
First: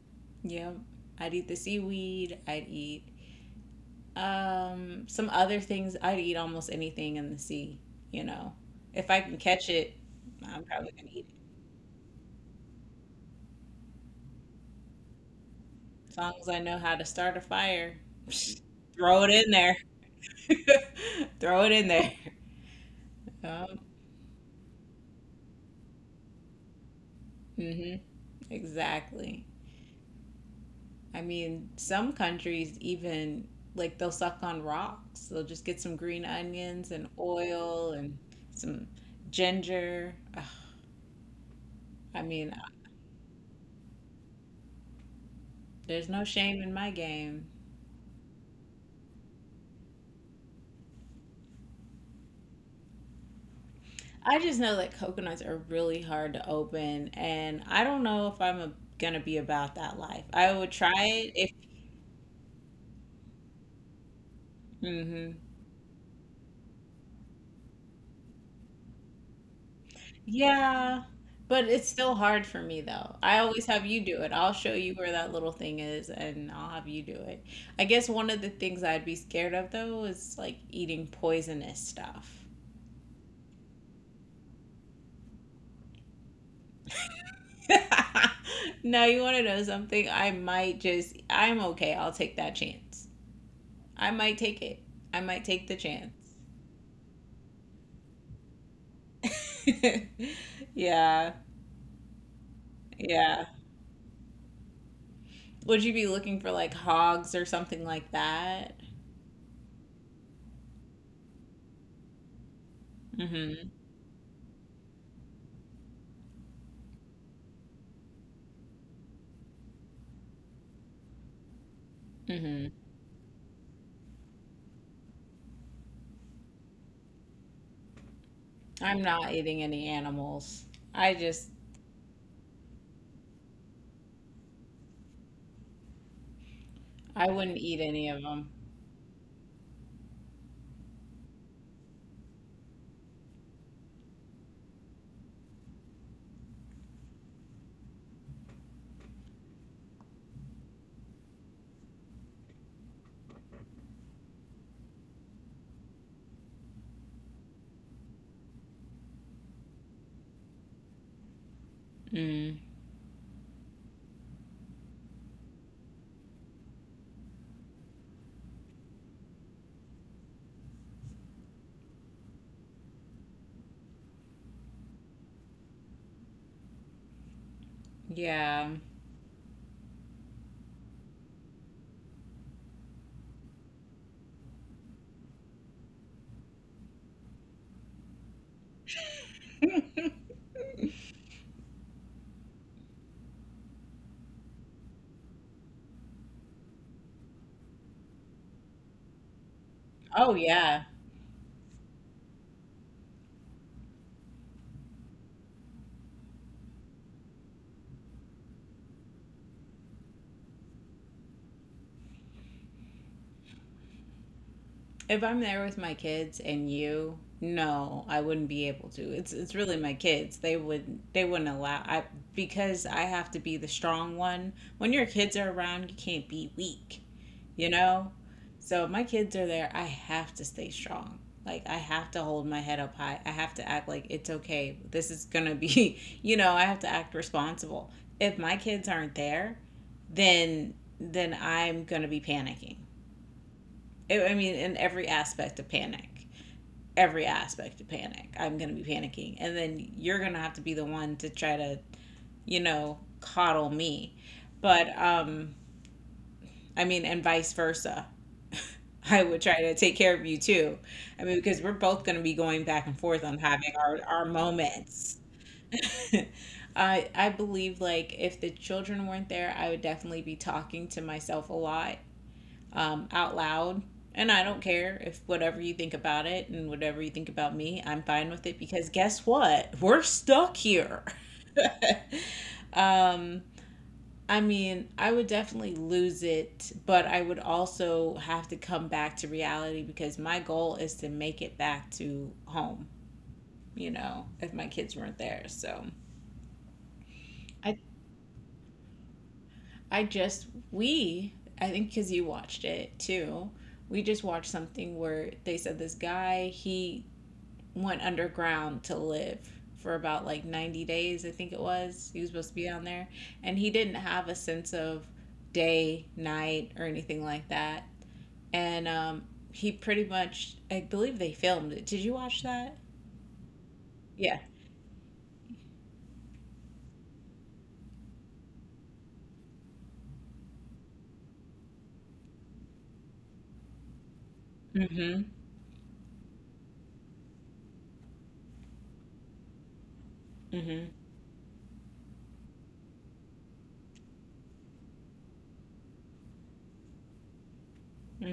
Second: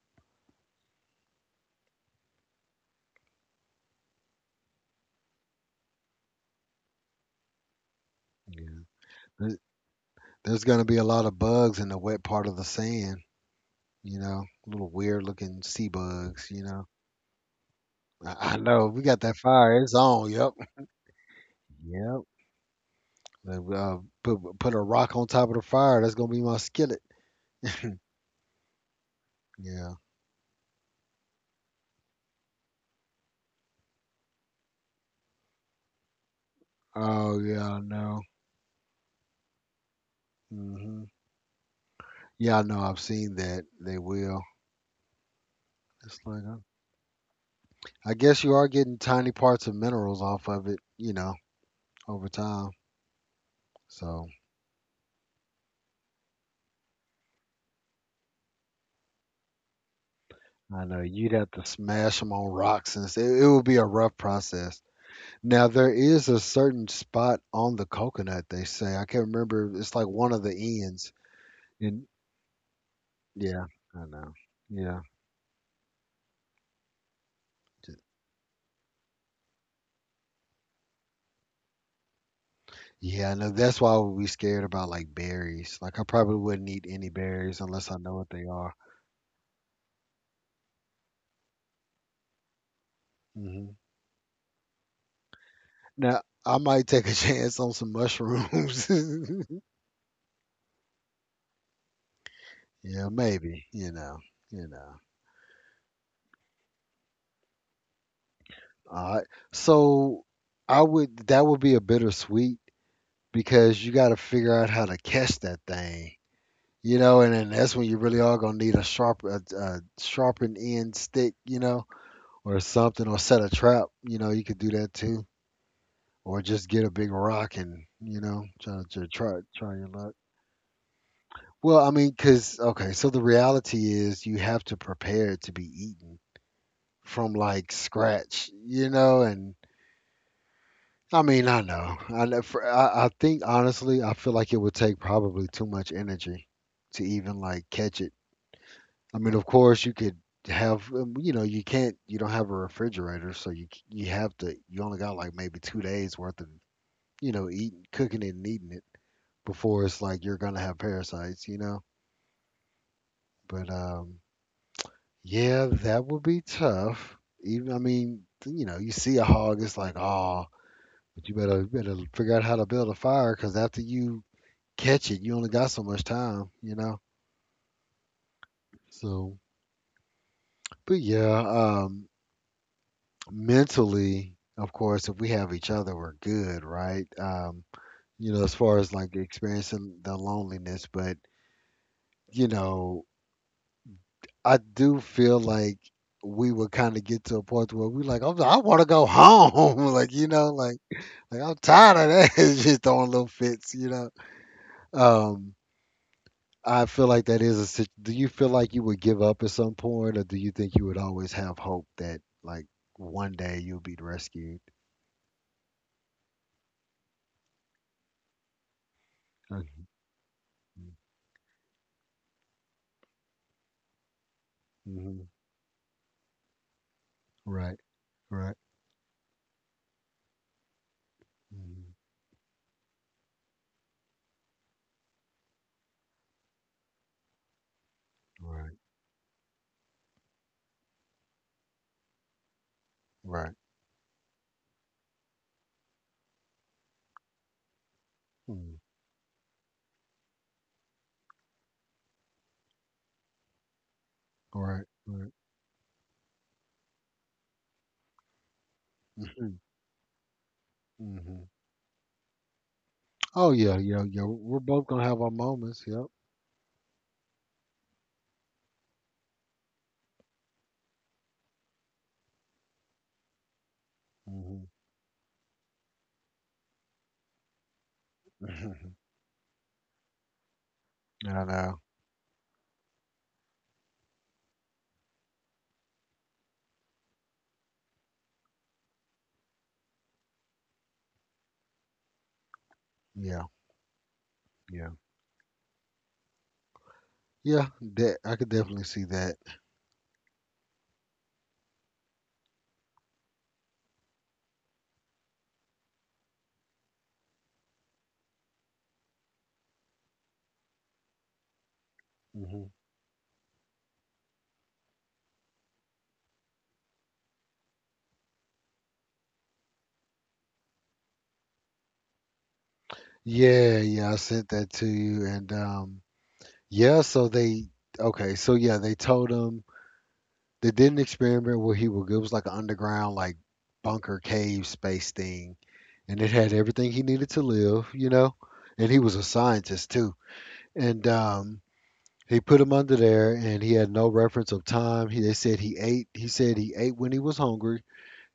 Speaker 2: Yeah, I'd eat the seaweed. I'd eat some other things. I'd eat almost anything in the sea. You know,
Speaker 1: Yeah.
Speaker 2: if I can
Speaker 1: There-
Speaker 2: catch it, I'm
Speaker 1: There's gonna
Speaker 2: probably
Speaker 1: be a
Speaker 2: gonna
Speaker 1: lot
Speaker 2: eat
Speaker 1: of bugs in the wet part of the sand. You know, little weird looking sea
Speaker 2: it. As long as
Speaker 1: bugs,
Speaker 2: I
Speaker 1: you
Speaker 2: know
Speaker 1: know.
Speaker 2: how to start a fire,
Speaker 1: I know we got
Speaker 2: throw it
Speaker 1: that
Speaker 2: in there.
Speaker 1: fire. It's on. Yep.
Speaker 2: Throw it in there.
Speaker 1: Yep. Uh,
Speaker 2: Um,
Speaker 1: uh, put a rock on top of the fire. That's gonna be my skillet.
Speaker 2: hmm exactly.
Speaker 1: Yeah.
Speaker 2: I mean, some countries even like they'll suck on rocks. They'll just get some green onions and
Speaker 1: Oh yeah. I
Speaker 2: oil and
Speaker 1: know.
Speaker 2: some ginger. Ugh,
Speaker 1: Hmm
Speaker 2: I mean,
Speaker 1: Yeah. I know. I've seen that. They will.
Speaker 2: there's
Speaker 1: It's
Speaker 2: no
Speaker 1: like
Speaker 2: shame in my game.
Speaker 1: I guess you are getting tiny parts of minerals off of it. You know, over time. So
Speaker 2: I just know that coconuts are really hard to open, and I don't know if I'm a, gonna be about that life. I would
Speaker 1: I
Speaker 2: try
Speaker 1: know
Speaker 2: it
Speaker 1: you'd have
Speaker 2: if.
Speaker 1: to smash them on rocks, and it would be a rough process.
Speaker 2: Mhm.
Speaker 1: Now there is a certain spot on the coconut they say. I can't remember. It's like one of the
Speaker 2: Yeah,
Speaker 1: ends.
Speaker 2: but it's
Speaker 1: And
Speaker 2: still hard for me though. I
Speaker 1: yeah,
Speaker 2: always have you
Speaker 1: I
Speaker 2: do it.
Speaker 1: know.
Speaker 2: I'll show you
Speaker 1: Yeah.
Speaker 2: where that little thing is and I'll have you do it. I guess one of the things I'd be scared of though is like eating poisonous stuff.
Speaker 1: Yeah, I know. That's why I would be scared about like berries. Like I probably wouldn't eat any berries unless I know what they are.
Speaker 2: Now you want to know something? I might just, I'm okay. I'll take that chance.
Speaker 1: Hmm
Speaker 2: I might take it. I might take the chance.
Speaker 1: Now I might take a chance on some mushrooms.
Speaker 2: Yeah,
Speaker 1: Yeah,
Speaker 2: yeah.
Speaker 1: maybe, you know, you know.
Speaker 2: Would you be looking for like hogs or something like that?
Speaker 1: All right. So I would that would be a bittersweet
Speaker 2: Mm-hmm.
Speaker 1: because you got to figure out how to catch that thing. You know, and then that's when you really are gonna need a sharp, a sharpened end stick, you know, or
Speaker 2: Mm-hmm.
Speaker 1: something, or set a trap. You know, you could do that too, or just get a big rock and you know, try
Speaker 2: I'm
Speaker 1: to
Speaker 2: not eating
Speaker 1: try
Speaker 2: any
Speaker 1: your luck.
Speaker 2: animals. I just,
Speaker 1: Well, I mean, cause okay, so the reality is you have to prepare it to be eaten
Speaker 2: I
Speaker 1: from
Speaker 2: wouldn't
Speaker 1: like
Speaker 2: eat any of them.
Speaker 1: scratch, you know, and I mean, I know, for, I think honestly, I feel like it would take probably too much energy to even like catch it. I mean, of course, you could have, you know, you can't, you don't have a refrigerator, so you you have to, you only got like maybe 2 days worth of, you know, eating, cooking it and eating it before it's like you're gonna have parasites, you know.
Speaker 2: Mm,
Speaker 1: But yeah, that would be tough. Even, I mean, you know, you see a hog, it's like, oh, but you better figure out how to build a fire because after you catch it, you only got so much time, you know.
Speaker 2: yeah.
Speaker 1: So, but yeah. Mentally, of course, if we have each other, we're good, right? As far as like experiencing the loneliness. But you know, I do feel like we would kind of get to a point where we like, I want to go home, like
Speaker 2: Oh, yeah.
Speaker 1: like I'm tired of that, it's just throwing little fits. Um, I feel like that is a. sit- Do you feel like you would give up at some point, or do you think you would always have hope that like one day you'll be rescued?
Speaker 2: If I'm there with my kids and you, no, I wouldn't be able to. It's really my kids. They would they wouldn't allow I because I have to be the strong one. When your
Speaker 1: Mm-hmm.
Speaker 2: kids are around, you can't be weak. You
Speaker 1: Right.
Speaker 2: know?
Speaker 1: Right.
Speaker 2: So if my kids are there, I have to stay strong. Like I
Speaker 1: Mhm.
Speaker 2: have to hold my head up high. I have to act like it's okay. This is going to be, you know, I have to act responsible. If my
Speaker 1: Right.
Speaker 2: kids aren't there, then I'm going to be panicking.
Speaker 1: Right.
Speaker 2: I mean, in every aspect of panic. Every aspect of panic. I'm going to
Speaker 1: Mm.
Speaker 2: be panicking. And then you're going to have to be the one to try to, you know, coddle me.
Speaker 1: Right.
Speaker 2: But
Speaker 1: Right.
Speaker 2: I mean, and vice versa. I would
Speaker 1: Hmm,
Speaker 2: try to take care of you too. I mean,
Speaker 1: hmm.
Speaker 2: because we're both going to be going back and forth on
Speaker 1: Oh
Speaker 2: having
Speaker 1: yeah, yeah, yeah.
Speaker 2: our
Speaker 1: We're both gonna
Speaker 2: moments.
Speaker 1: have our moments. Yep.
Speaker 2: I believe like if the children weren't there, I would definitely be talking to myself a lot out loud. And I
Speaker 1: Hmm.
Speaker 2: don't care if whatever you think about it and whatever you think about me, I'm fine with it because
Speaker 1: I
Speaker 2: guess what? We're stuck here.
Speaker 1: know.
Speaker 2: um, I mean, I would definitely lose it, but I would also have to come back to reality because my goal is to make it back to home,
Speaker 1: Yeah.
Speaker 2: you know, if my
Speaker 1: Yeah.
Speaker 2: kids weren't there. So
Speaker 1: Yeah.
Speaker 2: I
Speaker 1: That I could definitely see that.
Speaker 2: I just we I think cuz you watched it too. We just watched something where they said this guy, he went underground to live for about like 90 days, I think it was. He was supposed to
Speaker 1: Hmm.
Speaker 2: be down there and he didn't have a sense of day, night, or anything like that. And He pretty much, I believe they filmed it. Did you watch that?
Speaker 1: Yeah. Yeah. I
Speaker 2: Yeah.
Speaker 1: sent that to you, and yeah. So they okay. So yeah, they told him, they did an experiment where he would. It was like an underground, like bunker cave space
Speaker 2: Mm-hmm.
Speaker 1: thing, and it had everything he needed to live. You know, and he was a scientist too.
Speaker 2: Mm-hmm.
Speaker 1: And he put him under there, and he had no reference of time. They said he ate. He said he ate when he was hungry.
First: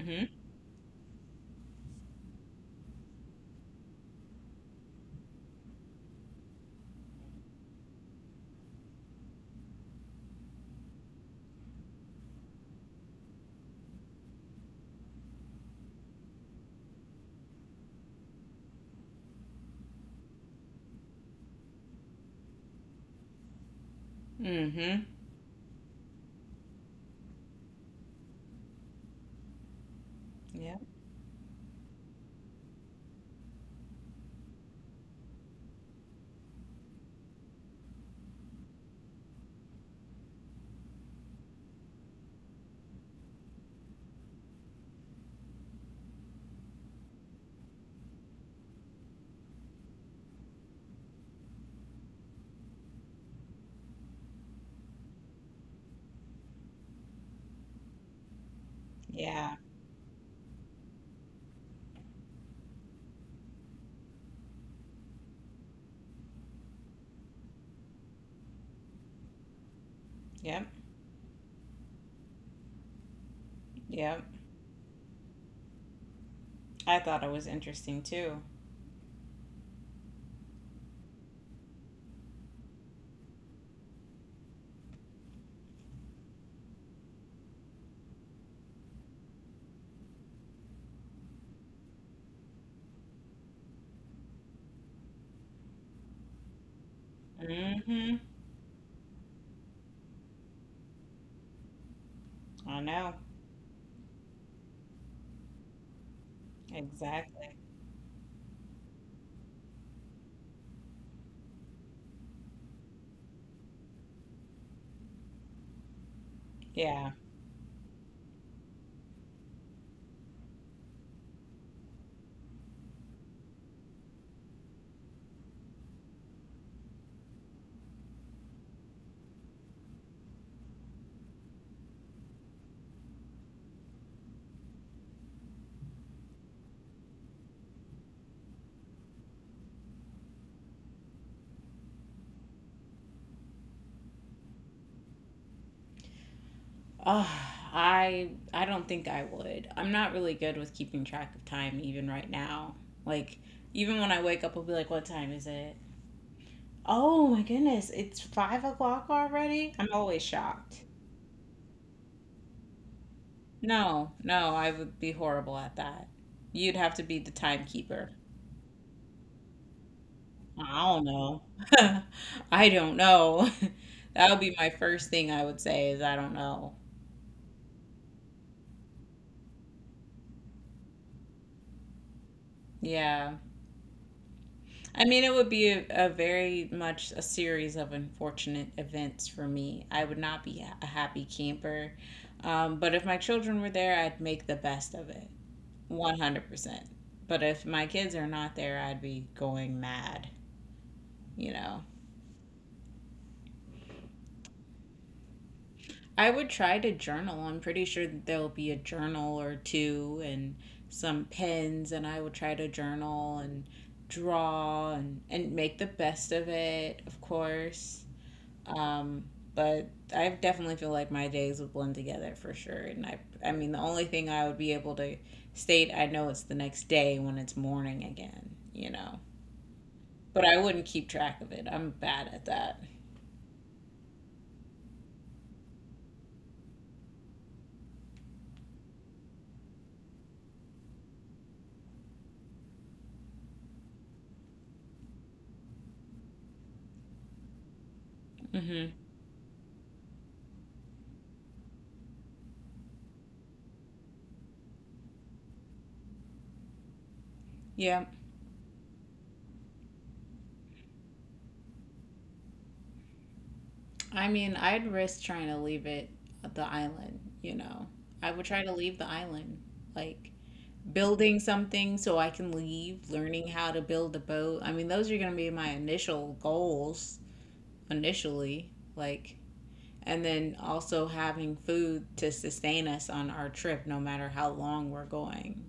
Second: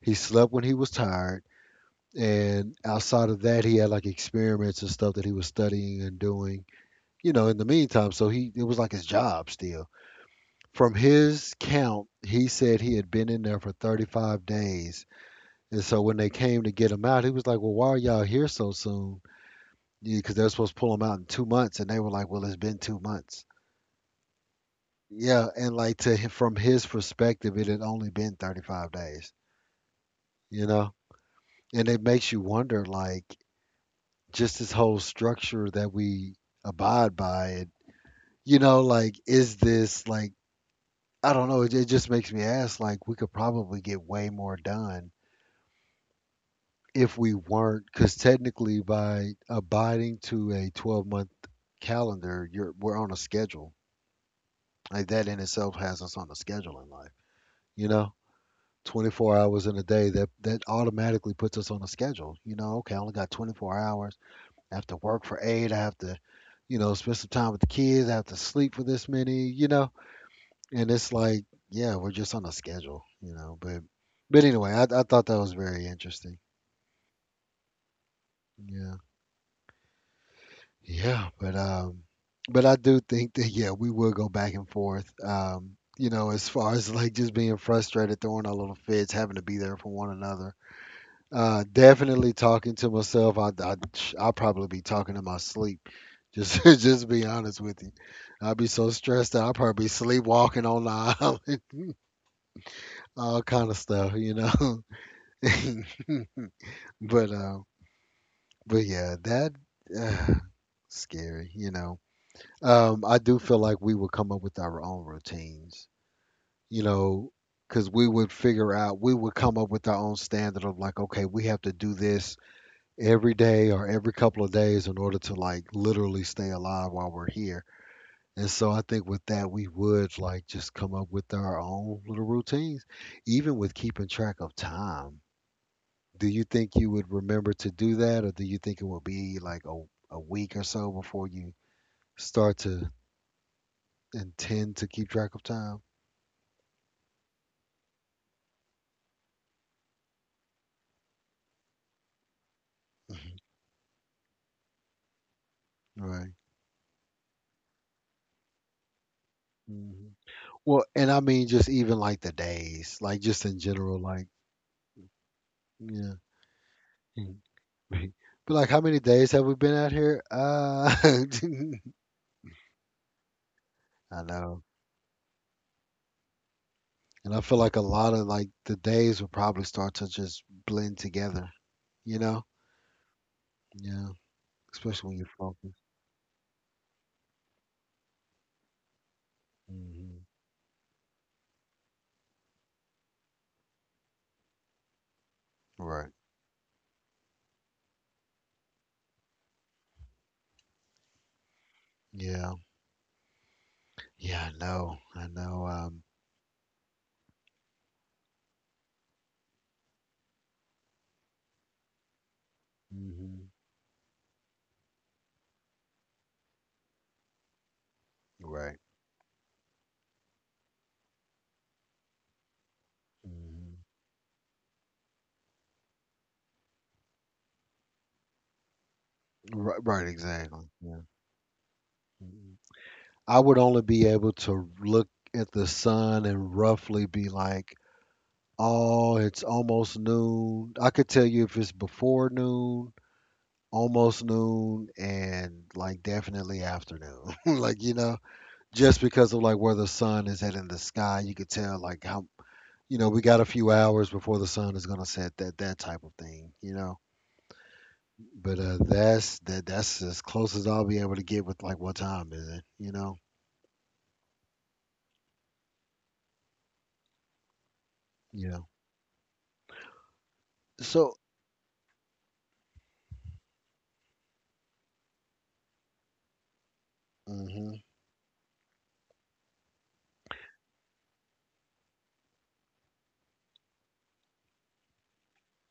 Speaker 1: He slept when he was tired. And outside of that, he had like experiments and stuff that he was studying and doing. You know, in the meantime, so he it was like his job still. From his count, he said he had been in there for 35 days. And so when they came to get him out, he was like, "Well, why are y'all here so soon?" Because yeah, they're supposed to pull him out in 2 months, and they were like, "Well, it's been 2 months."
Speaker 2: Mm-hmm.
Speaker 1: Yeah, and like from his perspective, it had only been 35 days, you
Speaker 2: Yep.
Speaker 1: know? And it makes you wonder, like, just this whole structure that we abide by, and, you know, like, is this, like, I don't know, it just makes me ask, like, we could probably get way more done if we weren't, because technically by abiding to a 12-month calendar, you're we're on a schedule. Like, that in itself has us on a schedule in life, you know? 24
Speaker 2: Yeah.
Speaker 1: hours in a day, that automatically puts us on a schedule, you know. Okay, I only got 24 hours. I have to work for eight. I have to spend some time with the kids. I have to sleep for this many, you know.
Speaker 2: Yep.
Speaker 1: And it's like, yeah, we're just on a schedule, you know. but
Speaker 2: Yep.
Speaker 1: but anyway i, i thought that was very interesting.
Speaker 2: I thought it was interesting too.
Speaker 1: Yeah. Yeah, but I do think that, yeah, we will go back and forth. You know, as far as like just being frustrated, throwing our little fits, having to be there for one another. Definitely talking to myself. I'll probably be talking in my sleep. Just just be honest with you.
Speaker 2: Mm-hmm.
Speaker 1: I'll be so stressed out. I'll probably be sleepwalking on the island,
Speaker 2: I know.
Speaker 1: all kind of stuff, you know. but
Speaker 2: Exactly.
Speaker 1: uh, but yeah, that uh, scary, you know. I do feel like we would come up with our own routines, you
Speaker 2: Yeah.
Speaker 1: know, because we would come up with our own standard of like, okay, we have to do this every day or every couple of days in order to like literally stay alive while we're here. And so I think with that, we would like just come up with our own little routines, even with keeping track of time. Do you think you would remember to do that, or do you think it will be like a week or so before you start to intend to keep track of time?
Speaker 2: Oh, I don't think I would. I'm not really good with keeping track of time even right now.
Speaker 1: Mm-hmm.
Speaker 2: Like even when I wake up I'll be like, what time is it?
Speaker 1: Right.
Speaker 2: Oh my goodness, it's 5 o'clock already? I'm
Speaker 1: Hmm.
Speaker 2: always shocked.
Speaker 1: Well, and I mean, just even like the days, like just in general,
Speaker 2: No,
Speaker 1: like,
Speaker 2: no, I would be horrible at that.
Speaker 1: yeah.
Speaker 2: You'd have to be the timekeeper.
Speaker 1: Right. But like, how many days have we been out here?
Speaker 2: I don't know. I don't know.
Speaker 1: I
Speaker 2: That would be
Speaker 1: know.
Speaker 2: my first thing I would say is I don't know.
Speaker 1: And I feel like a lot of like the days will probably start to just blend together, you know?
Speaker 2: Yeah.
Speaker 1: Yeah.
Speaker 2: I
Speaker 1: Especially when
Speaker 2: mean,
Speaker 1: you
Speaker 2: it would be
Speaker 1: focus.
Speaker 2: a very much a series of unfortunate events for me. I would
Speaker 1: Hmm.
Speaker 2: not be a happy camper. But if my children were there, I'd make the best of it.
Speaker 1: Right.
Speaker 2: 100%. But if my kids are not there, I'd be going mad, you know.
Speaker 1: Yeah. Yeah, I know. I know.
Speaker 2: I would try to journal. I'm pretty sure that there'll be a journal or two and some pens, and I would try to journal
Speaker 1: Hmm.
Speaker 2: and draw and make the best of it, of course.
Speaker 1: Right.
Speaker 2: Um, but I definitely feel like my days would blend together for sure. I mean,
Speaker 1: Hmm.
Speaker 2: the only thing I would be able to state, I know it's the next day when it's morning again, you know.
Speaker 1: Right, right,
Speaker 2: But I
Speaker 1: exactly.
Speaker 2: wouldn't
Speaker 1: Yeah.
Speaker 2: keep track of it. I'm bad at
Speaker 1: Mhm.
Speaker 2: that.
Speaker 1: I would only be able to look at the sun and roughly be like, oh, it's almost noon. I could tell you if it's before noon, almost noon, and like definitely afternoon. Like, you know,
Speaker 2: Hmm
Speaker 1: just because of like where the sun is at in the sky, you could tell like how, you know, we got a few hours before the sun is gonna set, that type of thing, you know.
Speaker 2: Yeah.
Speaker 1: But that's as close as I'll be able to get with like what time is it, you know?
Speaker 2: I mean, I'd risk trying to leave it at the island, you know. I would
Speaker 1: Yeah.
Speaker 2: try to leave the island, like
Speaker 1: So,
Speaker 2: building something so I can leave, learning how to build a boat. I mean, those are going to be my initial goals
Speaker 1: hmm,
Speaker 2: initially, like and then also having food to sustain us on our trip no matter how long we're going.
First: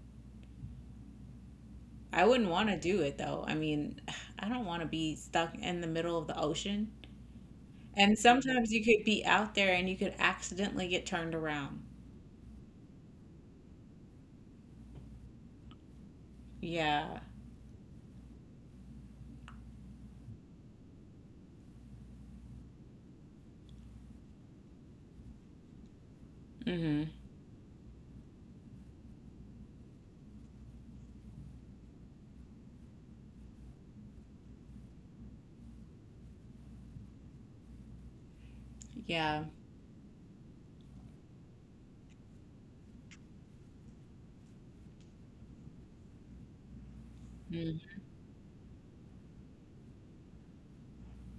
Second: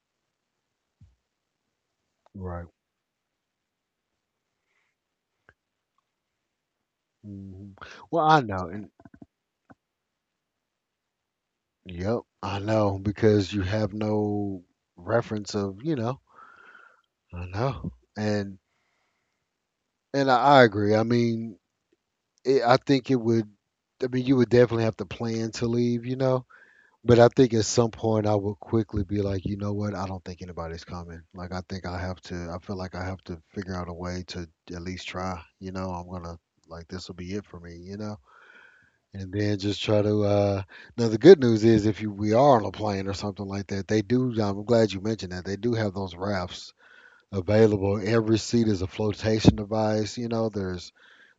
Speaker 2: I wouldn't
Speaker 1: right.
Speaker 2: want to do it though. I mean, I don't want to be stuck in the middle of the ocean.
Speaker 1: Hmm.
Speaker 2: And
Speaker 1: Well, I know.
Speaker 2: sometimes you could be out there and you could accidentally get turned around.
Speaker 1: Yep, I know, because you have no reference of, you know.
Speaker 2: Yeah.
Speaker 1: I know. And and I agree. I mean, it, I think it would I mean, you would definitely have to plan to leave, you know.
Speaker 2: hmm
Speaker 1: But I think at some point I would quickly be like, you know what? I don't think anybody's coming. Like I feel like I have to figure out a way to at least try, you know. I'm going to like This will be it for me, you know. And
Speaker 2: Yeah.
Speaker 1: then just try to. Now the good news is, if you we are on a plane or something like that, they do. I'm glad you mentioned that. They do have those rafts
Speaker 2: Mm.
Speaker 1: available. Every seat is a flotation device. You know, there's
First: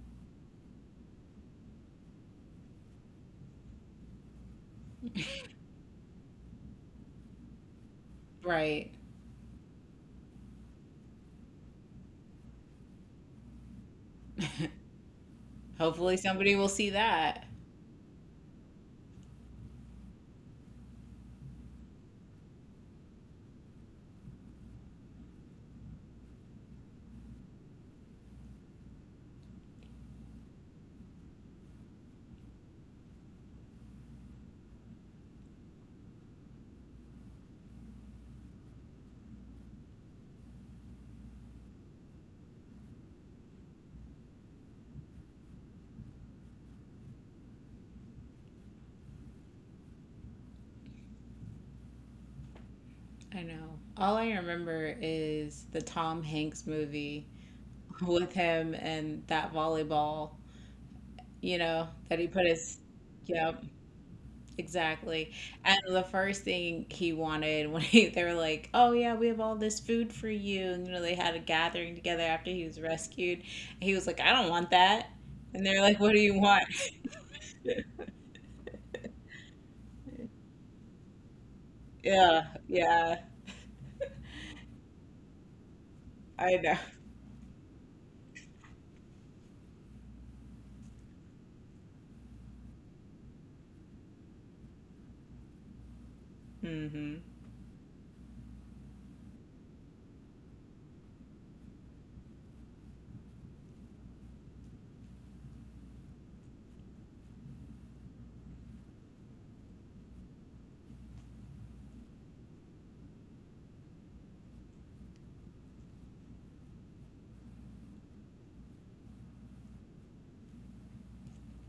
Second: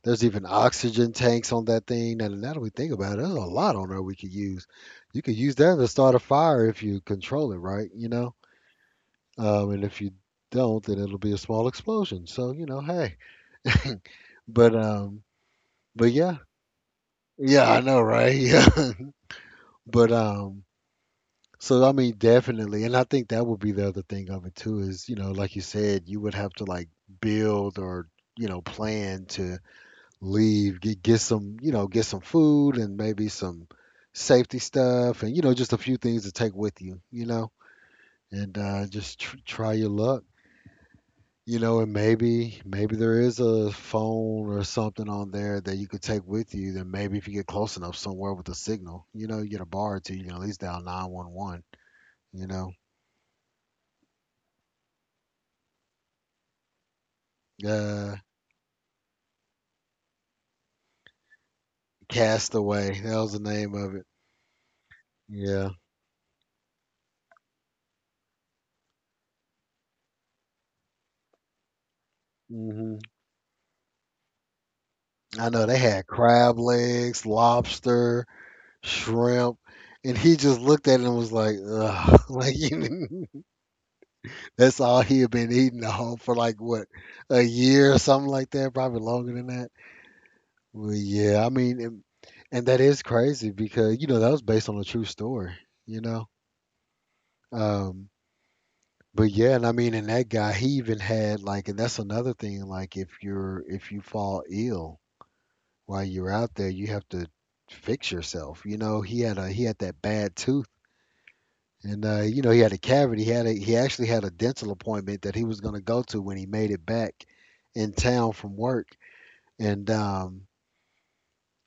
Speaker 1: there's even oxygen tanks on that thing. Now, now that we think about it, there's a lot on there we could use. You could use that to start a fire if you control it right. You know,
Speaker 2: Right.
Speaker 1: and if you don't, then it'll be a small explosion. So you know, hey. but um, but
Speaker 2: Hopefully
Speaker 1: yeah,
Speaker 2: somebody will see that.
Speaker 1: yeah, I know, right? Yeah, but. So I mean, definitely, and I think that would be the other thing of it too is, you know, like you said, you would have to like build or, you know, plan to leave, get some, you know, get some food and maybe some safety stuff, and you know, just a few things to take with you, you know, and just tr try your luck, you know. And maybe there is a phone or something on there that you could take with you. Then maybe if you get close enough somewhere with a signal, you know, you get a bar or two, you can at least dial 911, you know.
Speaker 2: I know. All I remember is the Tom Hanks movie
Speaker 1: Yeah.
Speaker 2: with him and that volleyball, you know, that he put his,
Speaker 1: Castaway. That was the
Speaker 2: yep,
Speaker 1: name of it.
Speaker 2: exactly.
Speaker 1: Yeah.
Speaker 2: And the first thing he wanted when he, they were like, oh yeah, we have all this food for you. And, you know, they had a gathering together after he was
Speaker 1: Hmm.
Speaker 2: rescued. And he was like, I don't want that.
Speaker 1: I
Speaker 2: And
Speaker 1: know
Speaker 2: they're
Speaker 1: they
Speaker 2: like,
Speaker 1: had
Speaker 2: what do you
Speaker 1: crab
Speaker 2: want?
Speaker 1: legs, lobster, shrimp, and he just looked at it and was like, ugh.
Speaker 2: Yeah,
Speaker 1: Like
Speaker 2: yeah.
Speaker 1: you that's all he had been eating the whole for
Speaker 2: I
Speaker 1: like
Speaker 2: know.
Speaker 1: what, a year or something like that, probably longer than that. Well, yeah, I mean, and that is crazy because you know that was based on a true story, you know.
Speaker 2: Hmm
Speaker 1: Um, but yeah, and I mean, and that guy, he even had like, and that's another thing, like if you fall ill while you're out there, you have to fix yourself. You know, he had that bad tooth, and you know he had a cavity. He actually had a dental appointment that he was going to go to when he made it back in town from work, and um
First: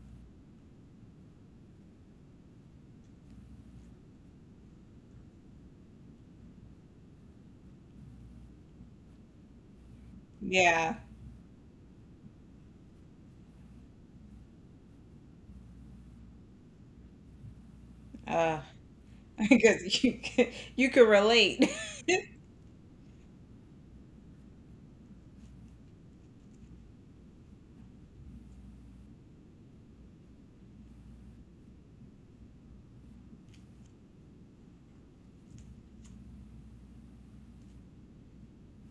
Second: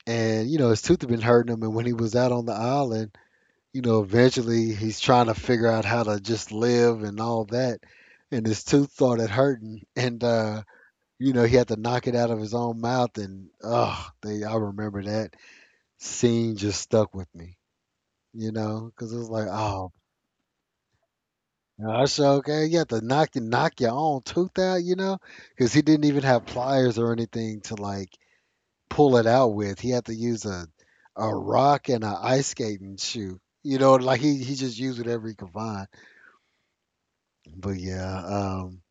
Speaker 1: and you know his tooth had been hurting him, and when he was out on the island, you know eventually he's trying to figure out how to just live and all that, and his tooth started hurting, and.
Speaker 2: Yeah.
Speaker 1: You know, he had to knock it out of his own mouth, and oh, I remember that scene just stuck with me, you
Speaker 2: Uh,
Speaker 1: know, because it was like, oh,
Speaker 2: because you could relate.
Speaker 1: gosh, okay, you have to knock your own tooth out, you know, because he didn't even have pliers or anything to like pull it out with. He had to use a rock and a ice skating shoe, you know, like he just used whatever he could find. But yeah, um,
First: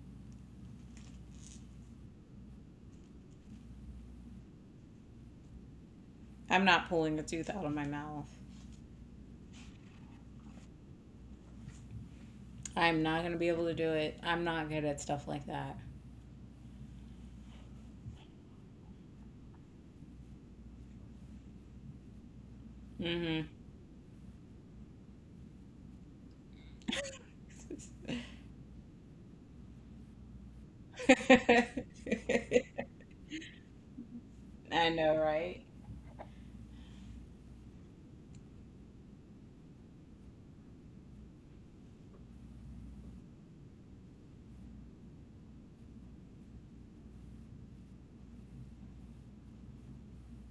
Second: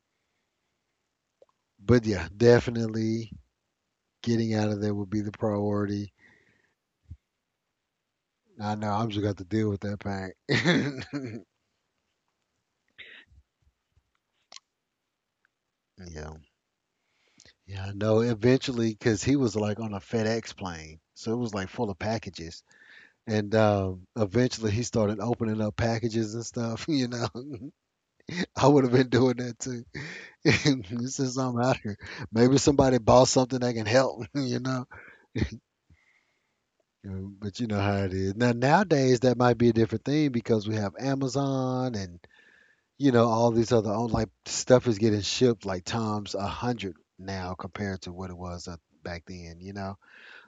Speaker 1: but yeah, definitely getting out of there would be the priority.
Speaker 2: I'm not pulling a tooth out of my mouth.
Speaker 1: I know I'm just got to deal with that pain.
Speaker 2: I'm not gonna be able to do it. I'm not good at stuff like that.
Speaker 1: Yeah. Yeah, no, eventually, because he was like on a FedEx plane, so it was like full of packages.
Speaker 2: Hmm
Speaker 1: And eventually, he started opening up packages and stuff. You know, I would have been doing that too. Since I'm out here, maybe somebody bought something that can help. You
Speaker 2: I
Speaker 1: know,
Speaker 2: know, right?
Speaker 1: But you know how it is now. Nowadays, that might be a different thing because we have Amazon and you know all these other on like stuff is getting shipped like times 100 now compared to what it was, back then. You know.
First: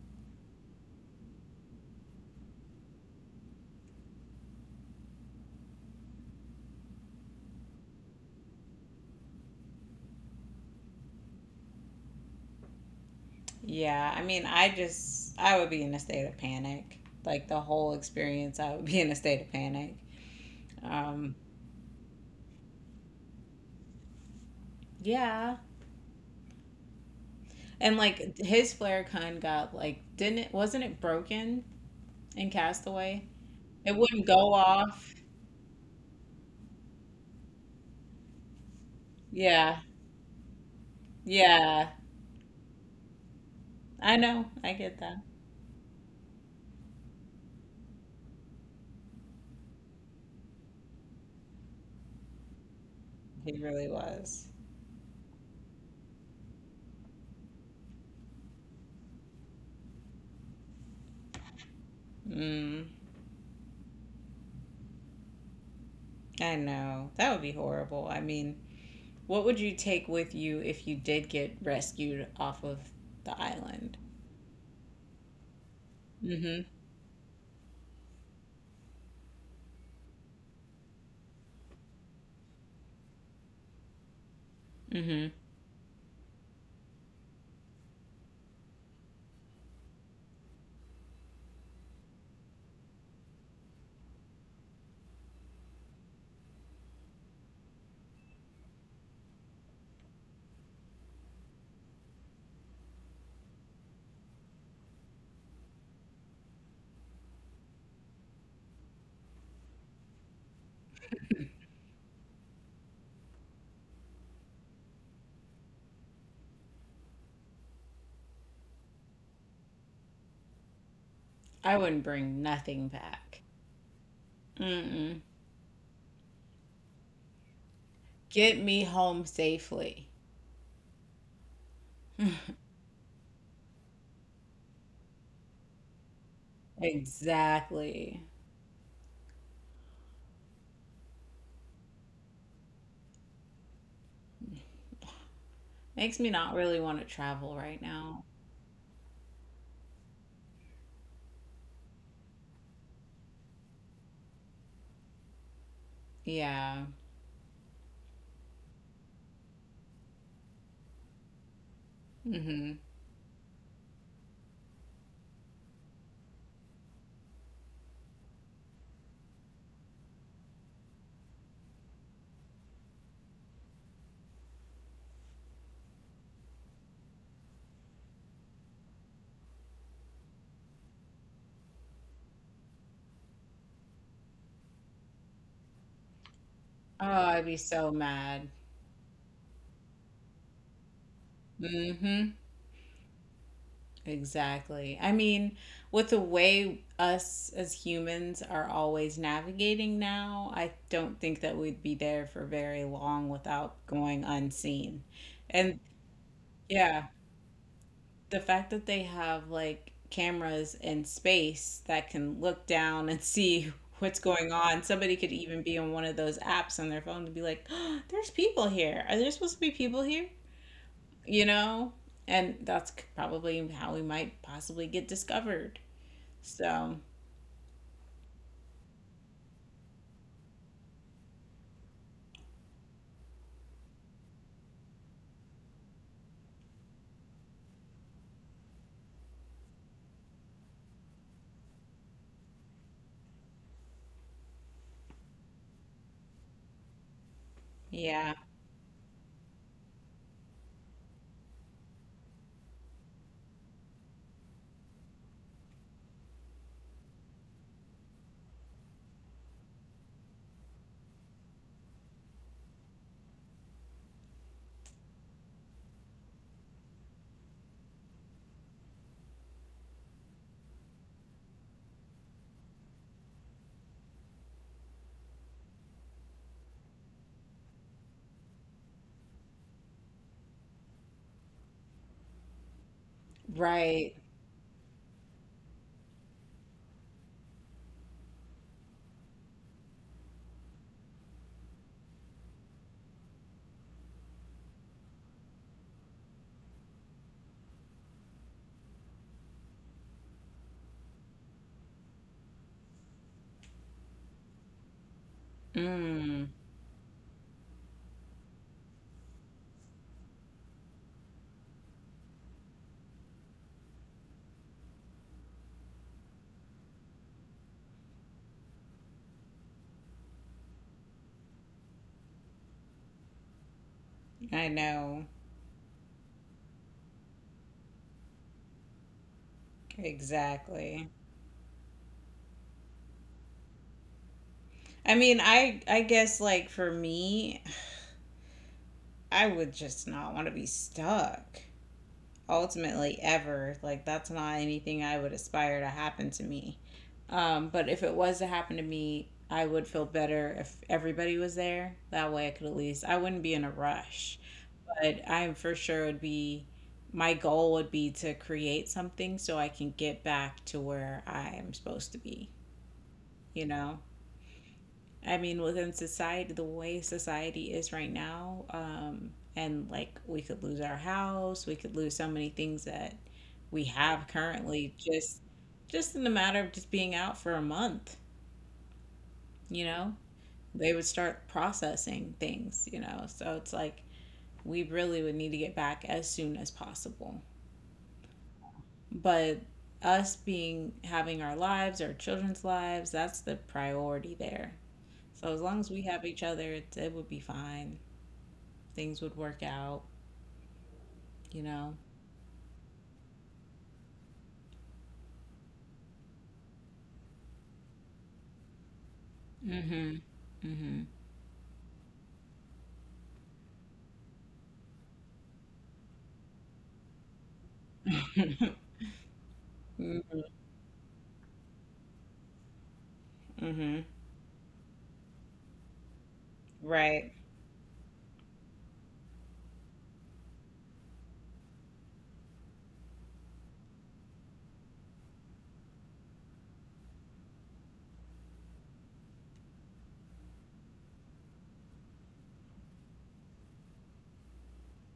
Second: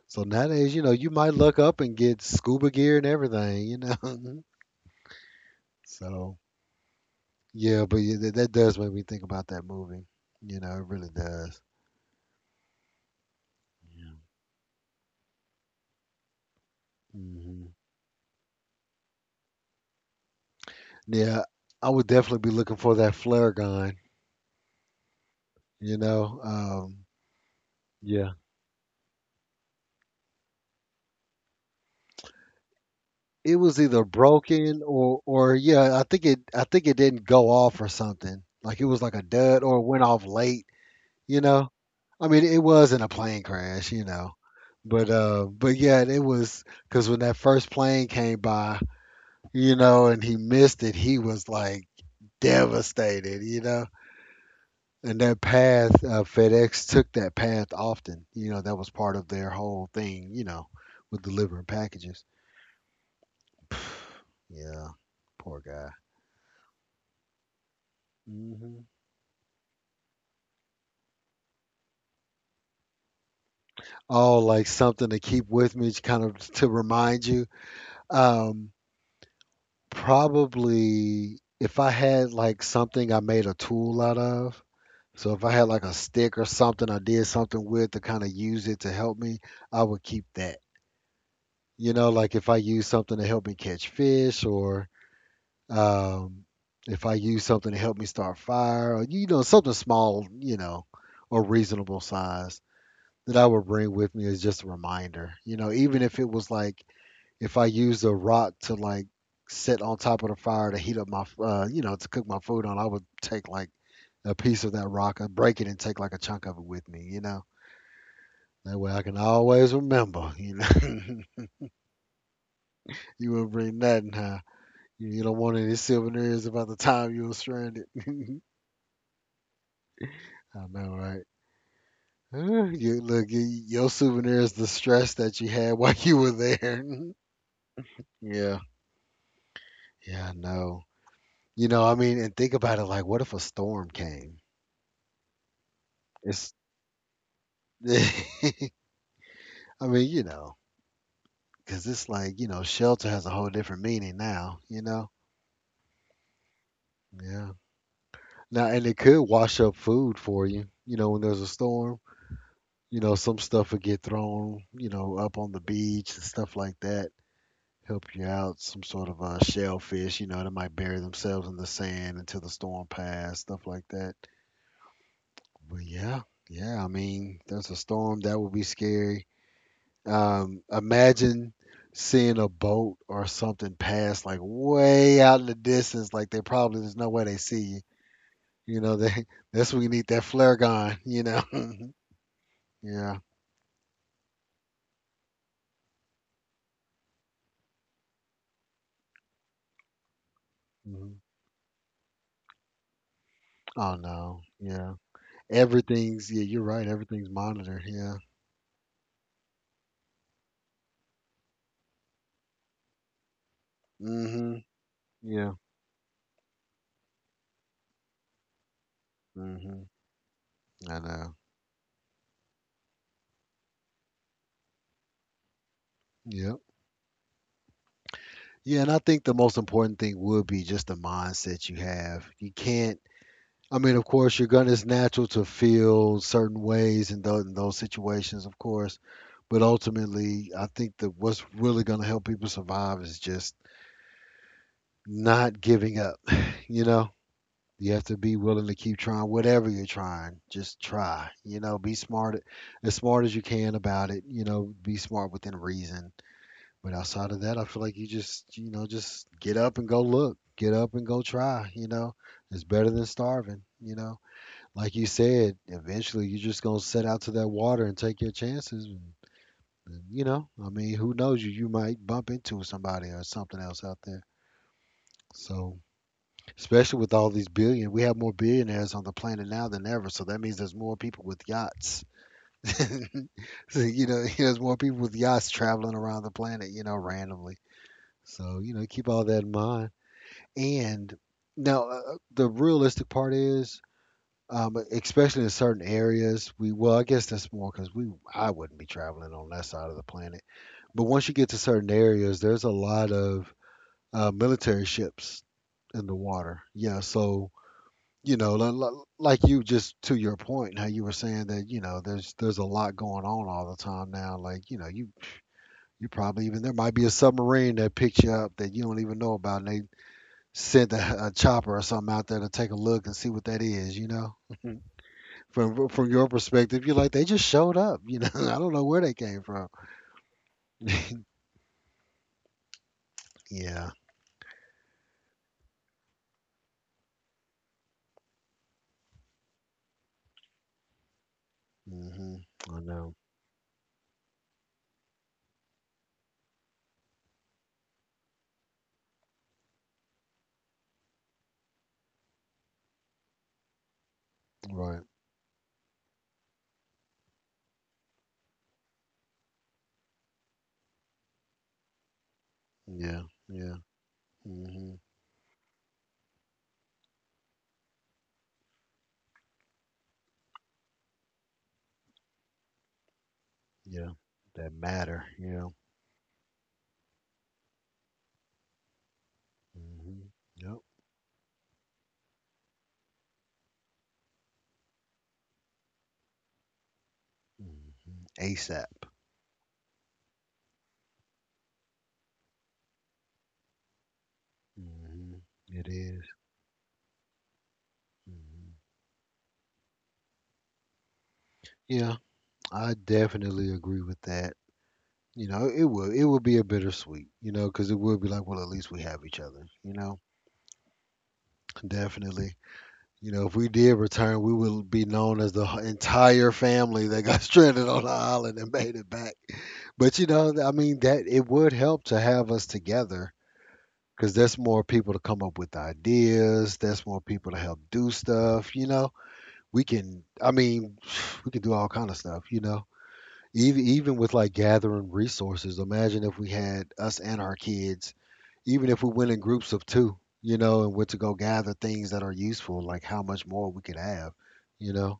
Speaker 1: So nowadays, you know, you might look up and get scuba gear and everything, you know. so yeah, that does make me think about that movie. You know, it really does.
Speaker 2: Yeah,
Speaker 1: Yeah.
Speaker 2: I mean, I just, I would be in a state of panic. Like the
Speaker 1: Hmm.
Speaker 2: whole experience, I would be in a state of panic. Um,
Speaker 1: Yeah, I would definitely be looking for that flare gun.
Speaker 2: yeah.
Speaker 1: You know,
Speaker 2: And
Speaker 1: yeah.
Speaker 2: like his flare gun got like, didn't it, wasn't it broken in Castaway?
Speaker 1: It was
Speaker 2: It
Speaker 1: either
Speaker 2: wouldn't go
Speaker 1: broken
Speaker 2: off.
Speaker 1: or yeah, I think it didn't go off or something. Like it was like a dud or
Speaker 2: Yeah.
Speaker 1: it went off late. You know,
Speaker 2: Yeah.
Speaker 1: I mean, it wasn't a plane crash, you
Speaker 2: I
Speaker 1: know,
Speaker 2: know. I get
Speaker 1: but
Speaker 2: that.
Speaker 1: uh but yeah, it was because when that first plane came by, you know, and he missed it, he was like devastated,
Speaker 2: He
Speaker 1: you know.
Speaker 2: really was.
Speaker 1: And that path, FedEx took that path often, you know. That was part of their whole thing, you know, with delivering packages.
Speaker 2: Mm,
Speaker 1: Yeah, poor guy.
Speaker 2: I know. That would be horrible. I mean,
Speaker 1: Hmm.
Speaker 2: what would you take with you if you did get rescued off of the island?
Speaker 1: Oh, like something to keep with me to kind of
Speaker 2: Mm-hmm.
Speaker 1: to remind you. Um, Probably if I had like something I made a tool out of.
Speaker 2: Mm-hmm.
Speaker 1: So if I had like a stick or something I did something with to kind of use it to help me, I would keep that. You know, like if I use something to help me catch fish or um, if I use something to help me start fire or, you know, something small, you know, or reasonable size that I would bring with me as just a reminder. You know, even if it was like if I use a rock to like sit on top of the fire to heat up my, you know, to cook my food on, I would take like a piece of that rock and break it and take like a chunk of it with me, you know. That way I can always remember, you know.
Speaker 2: I wouldn't bring nothing
Speaker 1: You
Speaker 2: back.
Speaker 1: wouldn't bring nothing, huh? You
Speaker 2: Mm-mm.
Speaker 1: don't want any souvenirs about the time you were stranded. I
Speaker 2: Get me home safely.
Speaker 1: know, right? You, look, you, your souvenir is the stress that you had while you were there.
Speaker 2: Exactly.
Speaker 1: Yeah. Yeah, I know. You know, I mean, and think about it, like, what if a storm came?
Speaker 2: Makes me
Speaker 1: It's
Speaker 2: not really want to travel right now.
Speaker 1: I mean, you know, cause it's like, you know, shelter has a whole different meaning now, you know?
Speaker 2: Yeah.
Speaker 1: Yeah. Now, and it could wash up food for you, you know, when there's a storm.
Speaker 2: Mm-hmm.
Speaker 1: You know, some stuff would get thrown, you know, up on the beach and stuff like that. Help you out, some sort of shellfish, you know, that might bury themselves in the sand until the storm passed, stuff like that. But yeah, yeah, I mean, there's a storm that would be scary. Imagine seeing a boat or something pass like way out in the distance, like they probably there's
Speaker 2: Oh,
Speaker 1: no way they
Speaker 2: I'd be
Speaker 1: see you.
Speaker 2: so mad.
Speaker 1: You know, they that's when you need that flare gun. You know,
Speaker 2: Mm-hmm.
Speaker 1: yeah.
Speaker 2: Exactly. I mean, with the way us as humans are always navigating now, I
Speaker 1: Hmm.
Speaker 2: don't think that we'd be there for very long without
Speaker 1: Oh
Speaker 2: going
Speaker 1: no, yeah.
Speaker 2: unseen. And
Speaker 1: Everything's yeah. You're right.
Speaker 2: yeah,
Speaker 1: Everything's monitored. Yeah.
Speaker 2: the fact that they have like cameras in space that can look down and see what's going
Speaker 1: Hmm.
Speaker 2: on. Somebody could
Speaker 1: Yeah.
Speaker 2: even be on one of those apps on their phone to be like, "Oh, there's people here. Are there supposed to be
Speaker 1: Hmm.
Speaker 2: people here?"
Speaker 1: I know.
Speaker 2: You know? And that's probably how we might possibly get discovered.
Speaker 1: Yep.
Speaker 2: So,
Speaker 1: Yeah, and I think the most important thing would be just the mindset you have. You can't I mean, of course, you're gonna. It's natural to feel certain ways in those situations, of course. But ultimately, I think that what's really gonna help people survive is just not giving up. You know, you have to be
Speaker 2: yeah,
Speaker 1: willing to keep trying whatever you're trying. Just try. You know, be smart as you can about it. You know, be smart within reason. But outside of that, I feel like you just you know just get up and go look. Get up and go try. You know, it's better than starving. You know, like you said, eventually you're just gonna set out to that water and take your chances. And, you know, I mean, who knows you? You might bump into somebody or something else out there. So, especially with all these billion, we have more billionaires on the planet now than ever. So that means there's more people with yachts. So, you
Speaker 2: right.
Speaker 1: know, there's more people with yachts traveling around the planet, you know, randomly. So, you know, keep all that in mind. And now, the realistic part is especially in certain areas. We well, I guess that's more because we I wouldn't be traveling on that side of the planet. But once you get to certain areas, there's a lot of military ships in the
Speaker 2: Mm,
Speaker 1: water. Yeah, so you know, like you just to your point, how you were saying that, you know, there's a lot going on all the time now. Like, you know, you probably even there might be a submarine that picks you up that you don't even know about, and they sent a chopper or something out there to take a look and see what that is. You know.
Speaker 2: I know.
Speaker 1: From your perspective, you're like they just showed up. You know, I don't know where they came from.
Speaker 2: Exactly.
Speaker 1: Yeah.
Speaker 2: I mean, I guess like for me, I would just not want to be stuck
Speaker 1: Hmm. I know.
Speaker 2: ultimately ever. Like that's not anything I would aspire to happen to me. But if it was to happen to me, I would feel better if everybody was there. That way I could at least I wouldn't be in a rush.
Speaker 1: Right.
Speaker 2: But I for sure would be my goal would be to create something so I can get back to where I am supposed to be,
Speaker 1: Yeah.
Speaker 2: you
Speaker 1: Yeah.
Speaker 2: know?
Speaker 1: Hmm.
Speaker 2: I mean, within society, the way society is right now, and like we could lose our house, we could lose so many things that we
Speaker 1: Yeah.
Speaker 2: have
Speaker 1: That
Speaker 2: currently
Speaker 1: matter.
Speaker 2: just
Speaker 1: Yeah.
Speaker 2: in the matter of just being out for a month, you know?
Speaker 1: Hmm. Yep.
Speaker 2: They would start processing things. So it's like we really would need to get back as soon as possible.
Speaker 1: Hmm. ASAP.
Speaker 2: But us being having our lives, our children's lives, that's the priority there.
Speaker 1: Hmm.
Speaker 2: So as long
Speaker 1: It
Speaker 2: as we have each other, it would be fine.
Speaker 1: Mm-hmm.
Speaker 2: Things would work out, you know.
Speaker 1: Yeah. I definitely agree with that. You know, it will be a bittersweet. You know, because it will be like, well, at least we have each other. You know,
Speaker 2: Mhm. Mhm.
Speaker 1: definitely. You know, if we did return, we would be known as the entire family that got stranded on the island and made it back. But, you know,
Speaker 2: Mhm.
Speaker 1: I mean, that it would help to have us together,
Speaker 2: Mhm.
Speaker 1: because there's more people to come up with ideas. There's more
Speaker 2: Right.
Speaker 1: people to help do stuff. You know, we can. I mean, we can do all kind of stuff. You know, even even with like gathering resources, imagine if we had us and our kids, even if we went in groups of two, you know, and went to go gather things that are useful, like how much more we could have, you know.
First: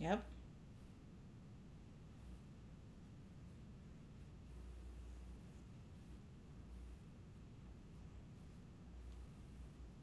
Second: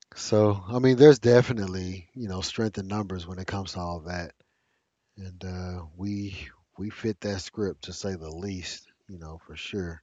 Speaker 2: Yep.
Speaker 1: So I mean, there's definitely, you know, strength in numbers when it comes to all that. And we fit that script to say the least, you know, for sure.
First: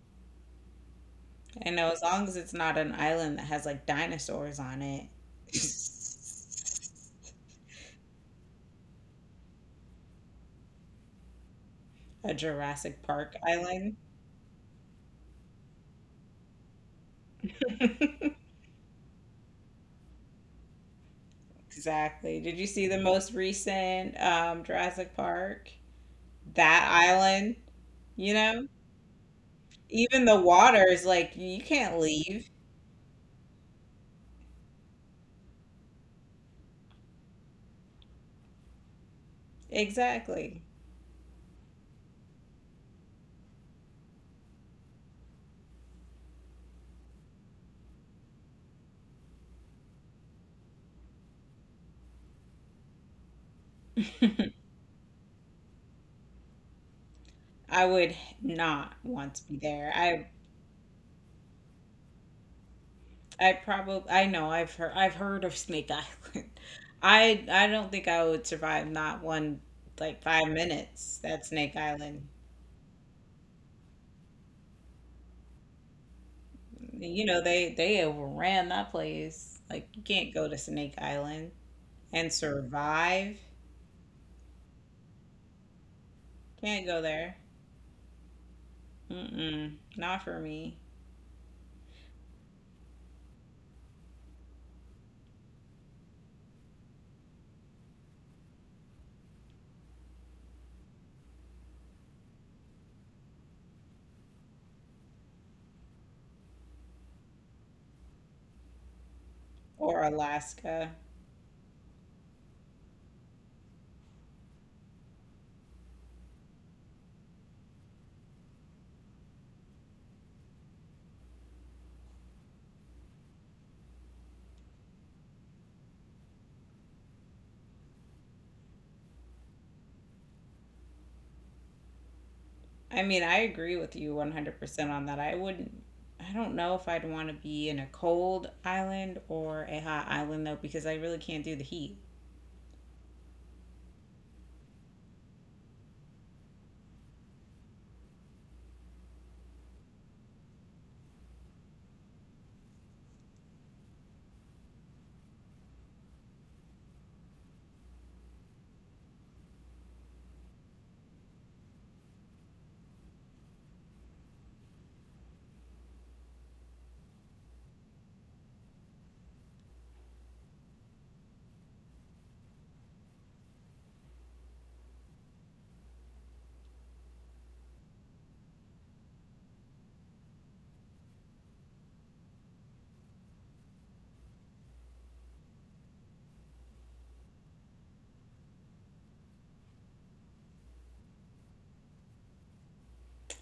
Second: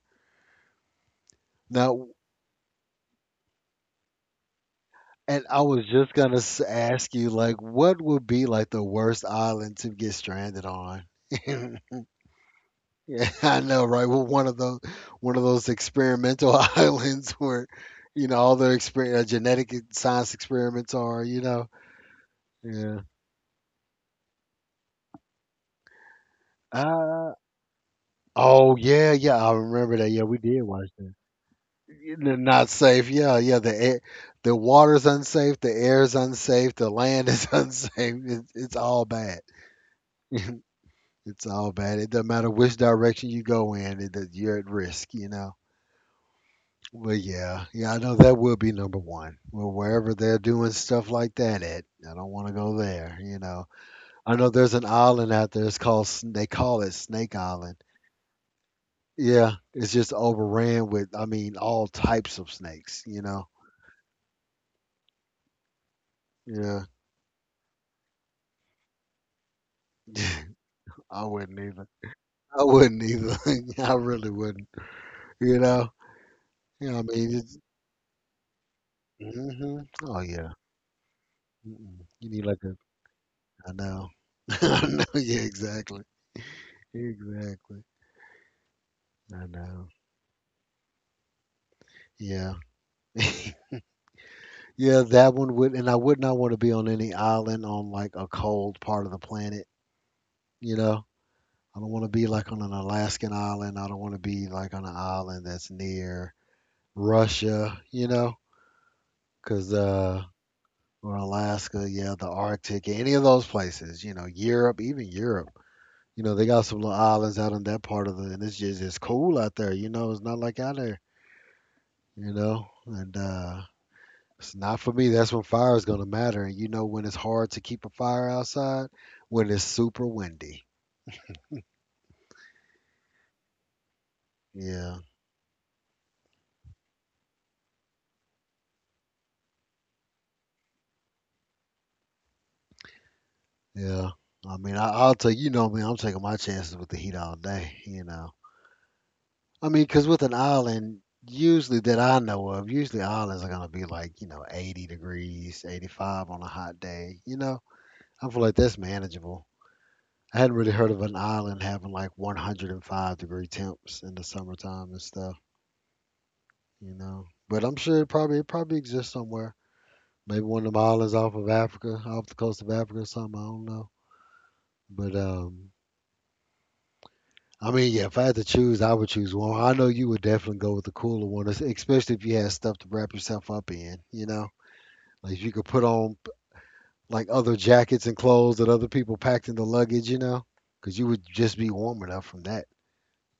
Speaker 2: I know as
Speaker 1: Now,
Speaker 2: long as it's not an island that has like dinosaurs on it.
Speaker 1: and I was just gonna ask you, like, what would be like the worst island to get stranded on?
Speaker 2: A Jurassic
Speaker 1: Yeah,
Speaker 2: Park
Speaker 1: I know,
Speaker 2: island.
Speaker 1: right? Well, one of those experimental islands where, you know, all the genetic science experiments are, you know.
Speaker 2: Exactly. Did you see the
Speaker 1: Yeah.
Speaker 2: most recent Jurassic Park? That
Speaker 1: Uh,
Speaker 2: island, you know?
Speaker 1: oh yeah, yeah, I remember that. Yeah,
Speaker 2: Even the
Speaker 1: we did
Speaker 2: water
Speaker 1: watch
Speaker 2: is
Speaker 1: that.
Speaker 2: like, you can't leave.
Speaker 1: Not safe. Yeah, yeah. The air, the water's unsafe. The air's unsafe. The land is unsafe. It, it's all bad.
Speaker 2: Exactly.
Speaker 1: It's all bad. It doesn't matter which direction you go in. It, that you're at risk. You know. Well, yeah, yeah, I know that will be number one. Well, wherever they're doing stuff like that at, I don't want to go there. You know, I know there's an island out there. It's called they call it Snake Island.
Speaker 2: I would not want to
Speaker 1: Yeah,
Speaker 2: be there.
Speaker 1: it's just
Speaker 2: I
Speaker 1: overran with. I mean, all types of snakes. You know.
Speaker 2: I probably I know I've heard of Snake Island.
Speaker 1: Yeah,
Speaker 2: I don't think I would survive not one like five minutes
Speaker 1: I
Speaker 2: at
Speaker 1: wouldn't
Speaker 2: Snake
Speaker 1: either.
Speaker 2: Island.
Speaker 1: I wouldn't either. I really wouldn't. You know. You know. I
Speaker 2: You
Speaker 1: mean,
Speaker 2: know
Speaker 1: it's,
Speaker 2: they overran that place.
Speaker 1: hmm,
Speaker 2: Like you
Speaker 1: oh
Speaker 2: can't go
Speaker 1: yeah.
Speaker 2: to Snake Island
Speaker 1: Mm-mm. You
Speaker 2: and
Speaker 1: need like a.
Speaker 2: survive.
Speaker 1: I know. I know. Yeah, exactly.
Speaker 2: Can't go there.
Speaker 1: Exactly. I
Speaker 2: Mm-mm,
Speaker 1: know.
Speaker 2: not for me.
Speaker 1: Yeah. Yeah, that one would, and I would not want to be on any island on like a cold part of the planet, you know? I don't want to be like on an Alaskan island. I don't want to be like on an island that's near Russia, you know? 'Cause
Speaker 2: Or Alaska.
Speaker 1: or Alaska, yeah, the Arctic, any of those places, you know, Europe, even Europe. You know, they got some little islands out in that part of the, and it's just it's cool out there, you know? It's not like out there, you know? And it's not for me. That's when fire is going to matter. And you know when it's hard to keep a fire outside? When it's super windy.
Speaker 2: I mean, I agree with you 100%
Speaker 1: Yeah,
Speaker 2: on that. I don't know if I'd want to be in a cold island or a hot island though, because I really can't do the heat.
Speaker 1: yeah. I mean, I'll tell you, you know me, I'm taking my chances with the heat all day, you know. I mean, because with an island, usually that I know of, usually islands are going to be like, you know, 80 degrees, 85 on a hot day, you know. I feel like that's manageable. I hadn't really heard of an island having like 105-degree temps in the summertime and stuff, you know. But I'm sure it probably exists somewhere. Maybe one of them islands off of Africa, off the coast of Africa or something. I don't know. But I mean, yeah, if I had to choose, I would choose one. I know you would definitely go with the cooler one, especially if you had stuff to wrap yourself up in. You know, like if you could put on like other jackets and clothes that other people packed in the luggage. You know, because you would just be warm enough from that.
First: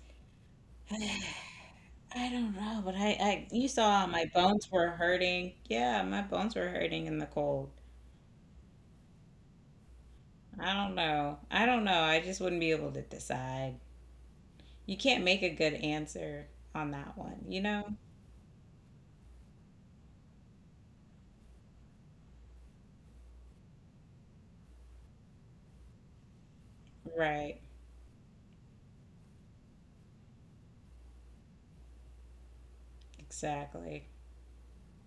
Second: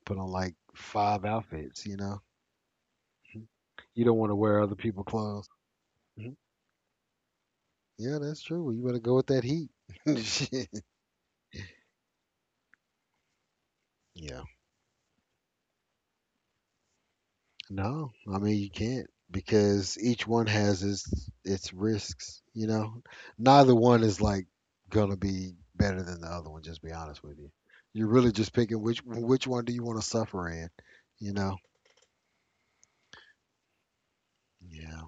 Speaker 1: Put on like five
Speaker 2: I
Speaker 1: outfits.
Speaker 2: don't know, but you
Speaker 1: You
Speaker 2: saw
Speaker 1: don't
Speaker 2: my
Speaker 1: want to wear
Speaker 2: bones
Speaker 1: other
Speaker 2: were
Speaker 1: people's clothes.
Speaker 2: hurting. Yeah, my
Speaker 1: Mhm.
Speaker 2: bones were hurting in the cold.
Speaker 1: Yeah, that's true. Well, you better go with that heat. Shit.
Speaker 2: I don't know. I don't know. I just wouldn't be able to decide.
Speaker 1: Yeah.
Speaker 2: You can't make a good answer on that one, you know?
Speaker 1: No, I mean you can't because each one has its risks, you know. Neither one is like gonna be better than the other one, just be honest with you.
Speaker 2: Right.
Speaker 1: You're really just picking which one do you want to suffer in, you know?
Speaker 2: Exactly.
Speaker 1: Yeah.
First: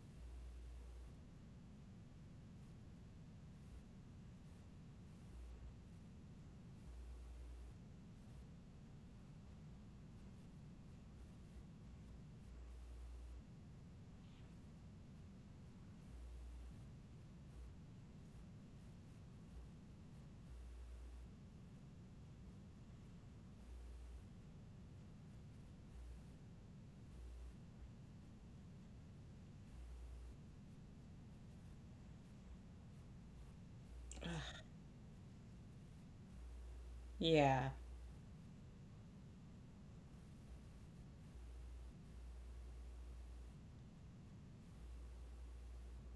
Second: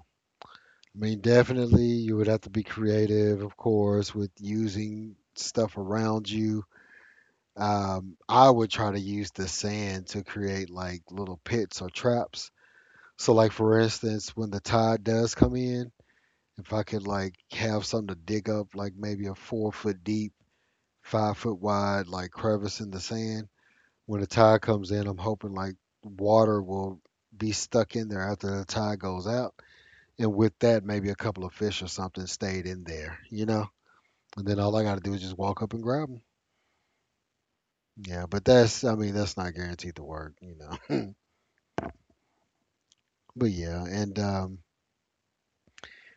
Speaker 1: I mean definitely you would have to be creative, of course, with using stuff around you. I would try to use the sand to create like little pits or traps. So like for instance, when the tide does come in, if I could like have something to dig up, like maybe a 4 foot deep, 5 foot wide, like crevice in the sand, when the tide comes in, I'm hoping like water will be stuck in there after the tide goes out. And with that, maybe a couple of fish or something stayed in there, you know? And then all I got to do is just walk up and grab them.
Speaker 2: Yeah.
Speaker 1: Yeah, but that's, I mean, that's not guaranteed to work, you know? But yeah, and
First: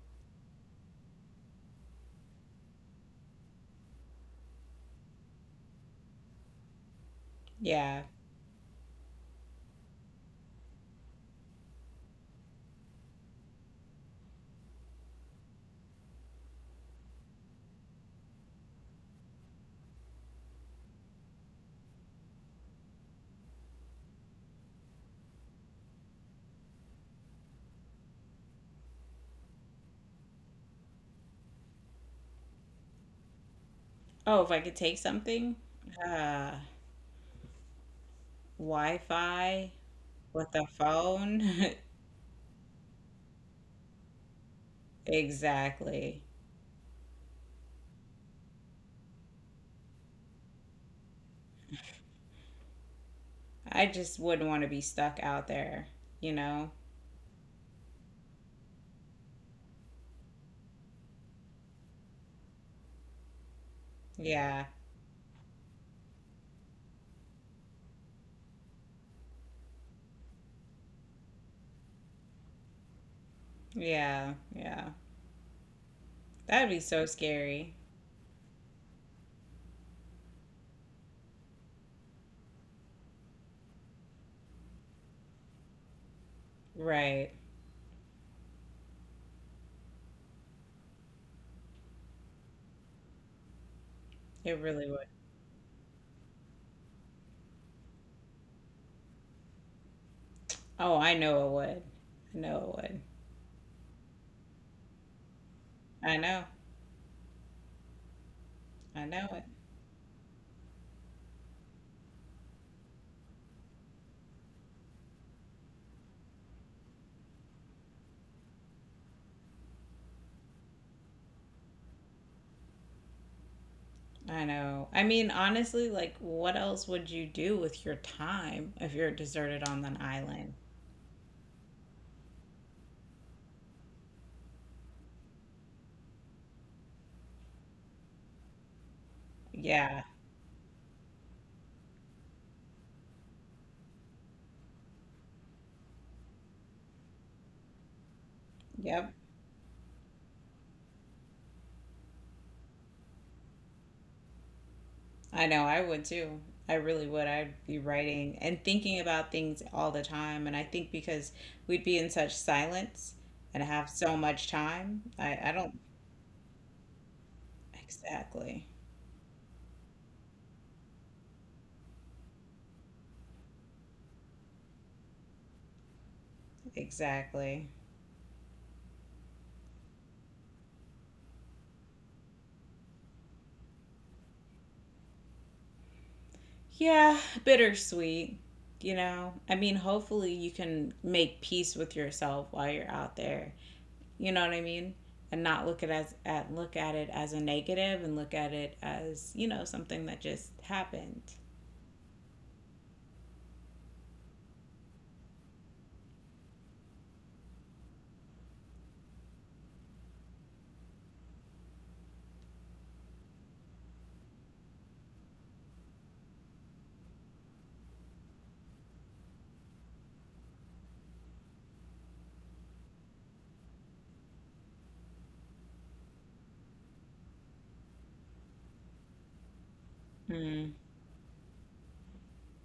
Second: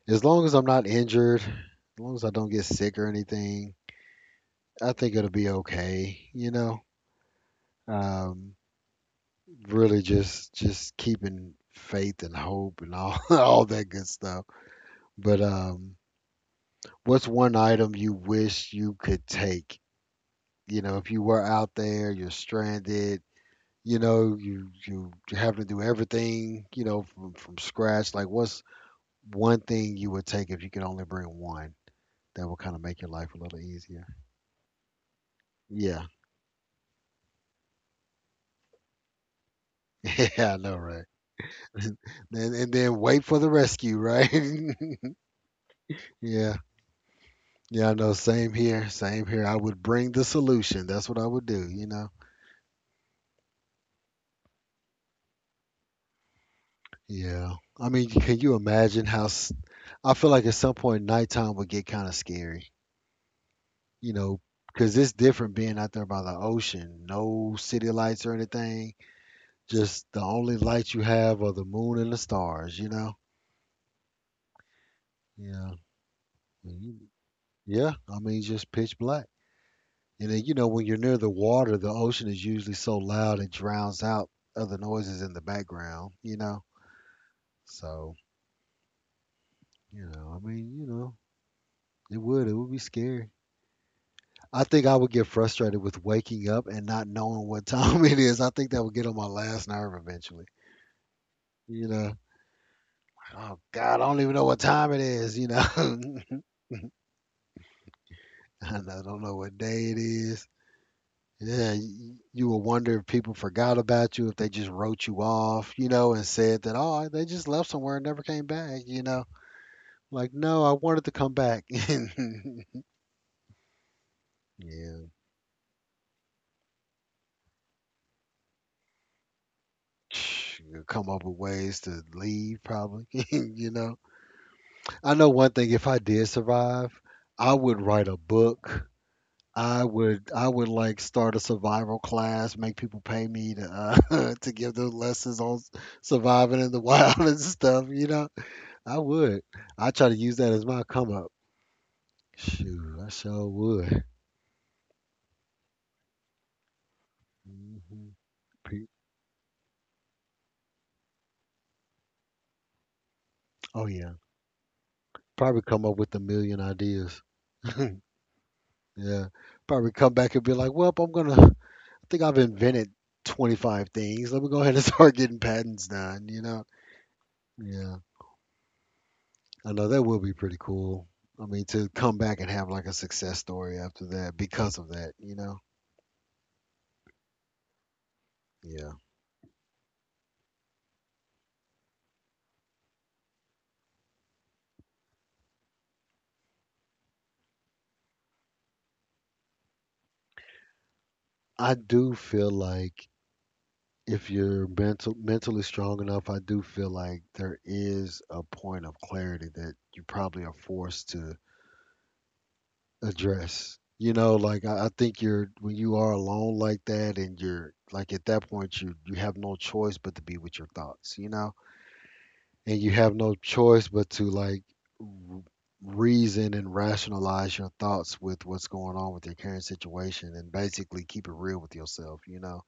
Speaker 1: as long as I'm not injured, as long as I don't get sick or anything, I think it'll be okay, you know?
Speaker 2: Yeah.
Speaker 1: Um, really just keeping faith and hope and all all that good stuff. But what's one item you wish you could take? You know, if you were out there, you're stranded. You know, you having to do everything. You know, from scratch. Like, what's one thing you would take if you could only bring one? That would kind of make your life a little easier.
Speaker 2: Oh, if I could take something?
Speaker 1: Yeah.
Speaker 2: Uh, Wi-Fi
Speaker 1: Yeah,
Speaker 2: with
Speaker 1: I
Speaker 2: a
Speaker 1: know, right?
Speaker 2: phone?
Speaker 1: And then wait for the rescue, right?
Speaker 2: Exactly.
Speaker 1: Yeah. Yeah, I know. Same here. Same here. I would bring the solution. That's what I would do, you know?
Speaker 2: I just wouldn't want to be stuck out there, you know?
Speaker 1: Yeah. I mean, can you imagine how I feel like at some point nighttime would get kind of scary, you know,
Speaker 2: Yeah,
Speaker 1: because it's different being out there by the ocean. No city lights or anything. Just the only lights you have are the moon and the stars, you know?
Speaker 2: yeah, yeah.
Speaker 1: Yeah.
Speaker 2: That'd be
Speaker 1: And
Speaker 2: so
Speaker 1: you-
Speaker 2: scary.
Speaker 1: Yeah. I mean, just pitch black. And then, you know, when you're near the water, the ocean is usually so loud it drowns out other noises in the background, you know?
Speaker 2: Right.
Speaker 1: So you know, it would. It would be scary.
Speaker 2: It
Speaker 1: I think
Speaker 2: really
Speaker 1: I
Speaker 2: would.
Speaker 1: would get frustrated with waking up and not knowing what time it is. I think that would get on my last nerve eventually.
Speaker 2: Oh, I know it would.
Speaker 1: You know,
Speaker 2: I know it would.
Speaker 1: oh God, I don't even know what time it is. You know,
Speaker 2: I know. I
Speaker 1: don't
Speaker 2: know
Speaker 1: know
Speaker 2: it.
Speaker 1: what day it is. Yeah, you will wonder if people forgot about you, if they just wrote you off, you know, and said that, oh, they just left somewhere and never came back, you know. Like, no, I wanted to come back.
Speaker 2: I know. I
Speaker 1: Yeah,
Speaker 2: mean, honestly, like, what else would you do with your time if you're deserted on an island?
Speaker 1: come up with ways to leave probably you know. I know one thing, if I did survive, I would write a book. i
Speaker 2: Yeah.
Speaker 1: would i would like start a survival class, make people pay me to to give them lessons on surviving in the wild and stuff, you know. I
Speaker 2: Yep.
Speaker 1: would, I try to use that as my come up. Shoot, I sure would.
Speaker 2: I know I would too. I really would. I'd be
Speaker 1: Hmm.
Speaker 2: writing and thinking about things all the time. And I think because we'd be in such silence and
Speaker 1: Oh
Speaker 2: have
Speaker 1: yeah,
Speaker 2: so much time, I
Speaker 1: probably
Speaker 2: don't
Speaker 1: come up with a million ideas.
Speaker 2: exactly.
Speaker 1: Yeah, probably come back and be like, well, I'm gonna think I've invented 25 things. Let me go ahead and start getting patents done, you know?
Speaker 2: Exactly.
Speaker 1: Yeah, I know that will be pretty cool. I mean, to come back and have like a success story after that because of that, you know?
Speaker 2: Yeah, bittersweet.
Speaker 1: Yeah.
Speaker 2: You know, I mean, hopefully you can make peace with yourself while you're out there. You know what I mean? And not look at as at look at it as a negative and look at it as, something that just happened.
Speaker 1: I do feel like if you're mentally strong enough, I do feel like there is a point of clarity that you probably are forced to address. You know, like I think you're when you are alone like that, and you're like at that point, you have no choice but to be with your thoughts. You know, and you have no choice but to like r- reason and rationalize your thoughts with what's going on with your current situation, and
Speaker 2: Mm,
Speaker 1: basically keep it real with yourself. You know,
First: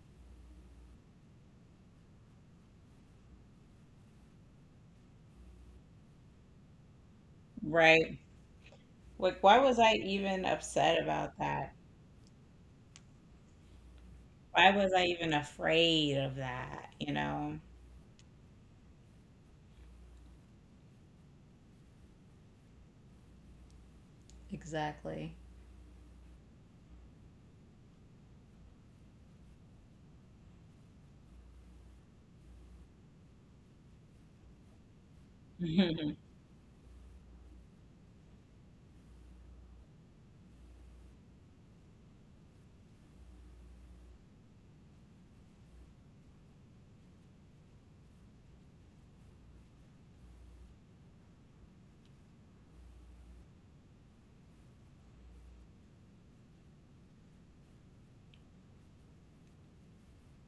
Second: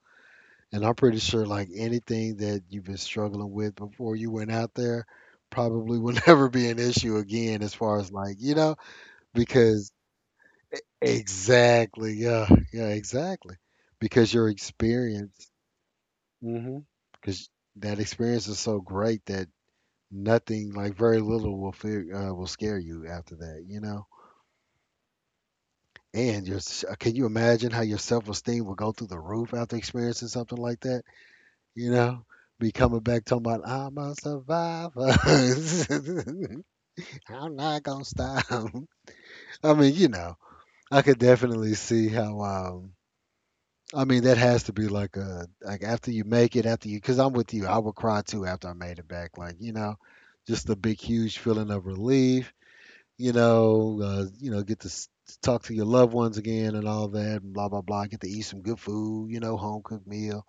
Speaker 1: and I'm pretty sure like anything that you've been struggling with before you went out there probably will never be an issue again, as far as
Speaker 2: right.
Speaker 1: like, you know,
Speaker 2: Like, why was
Speaker 1: because
Speaker 2: I even upset about that?
Speaker 1: exactly. Yeah. Yeah. Exactly. Because your
Speaker 2: Why was I even
Speaker 1: experience,
Speaker 2: afraid of
Speaker 1: mm-hmm,
Speaker 2: that, you
Speaker 1: because
Speaker 2: know?
Speaker 1: that experience is so great that nothing, like very little, will fear, will scare you after that. You know.
Speaker 2: Exactly.
Speaker 1: And can you imagine how your self esteem will go through the roof after experiencing something like that? You know, be coming back talking about I'm a survivor. I'm not gonna stop. I mean, you know, I could definitely see how. I mean, that has to be like a like after you make it, after you, because I'm with you, I would cry too after I made it back. Like you know, just the big huge feeling of relief. You know, talk to your loved ones again and all that, and blah blah blah. Get to eat some good food. You know, home cooked meal.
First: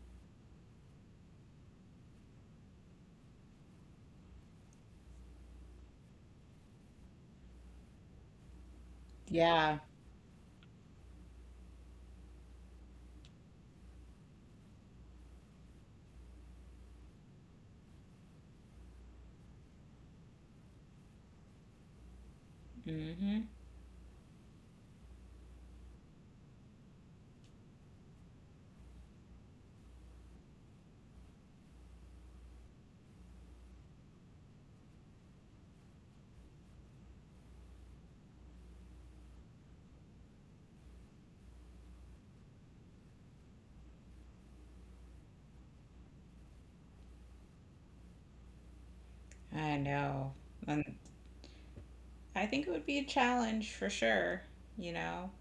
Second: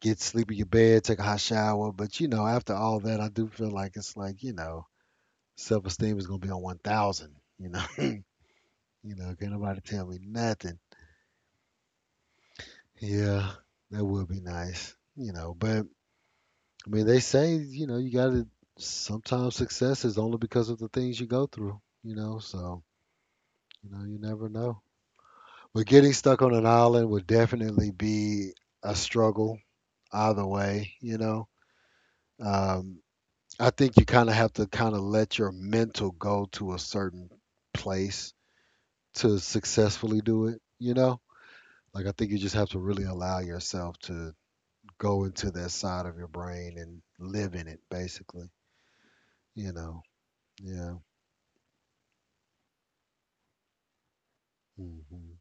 Speaker 1: Get to sleep in your bed, take a hot shower. But you know, after all that, I do feel like it's like you know, self esteem is gonna be on 1,000. You know, you know, can't
Speaker 2: Yeah.
Speaker 1: nobody tell me nothing. Yeah, that would be nice. You know, but I mean, they say, you know, you got to sometimes success is only because of the things you go through, you know, so,
Speaker 2: Hmm.
Speaker 1: you know, you never know. But getting stuck on an island would definitely be a struggle either way, you know. Um, I think you kind of have to kind of let your mental go to a certain place to successfully do it, you know. Like, I think you just have to really allow yourself to go into that side of your brain and live in it, basically, you
Speaker 2: I
Speaker 1: know.
Speaker 2: know.
Speaker 1: Yeah.
Speaker 2: And I think it would be a challenge for sure, you know?
Speaker 1: Mhm.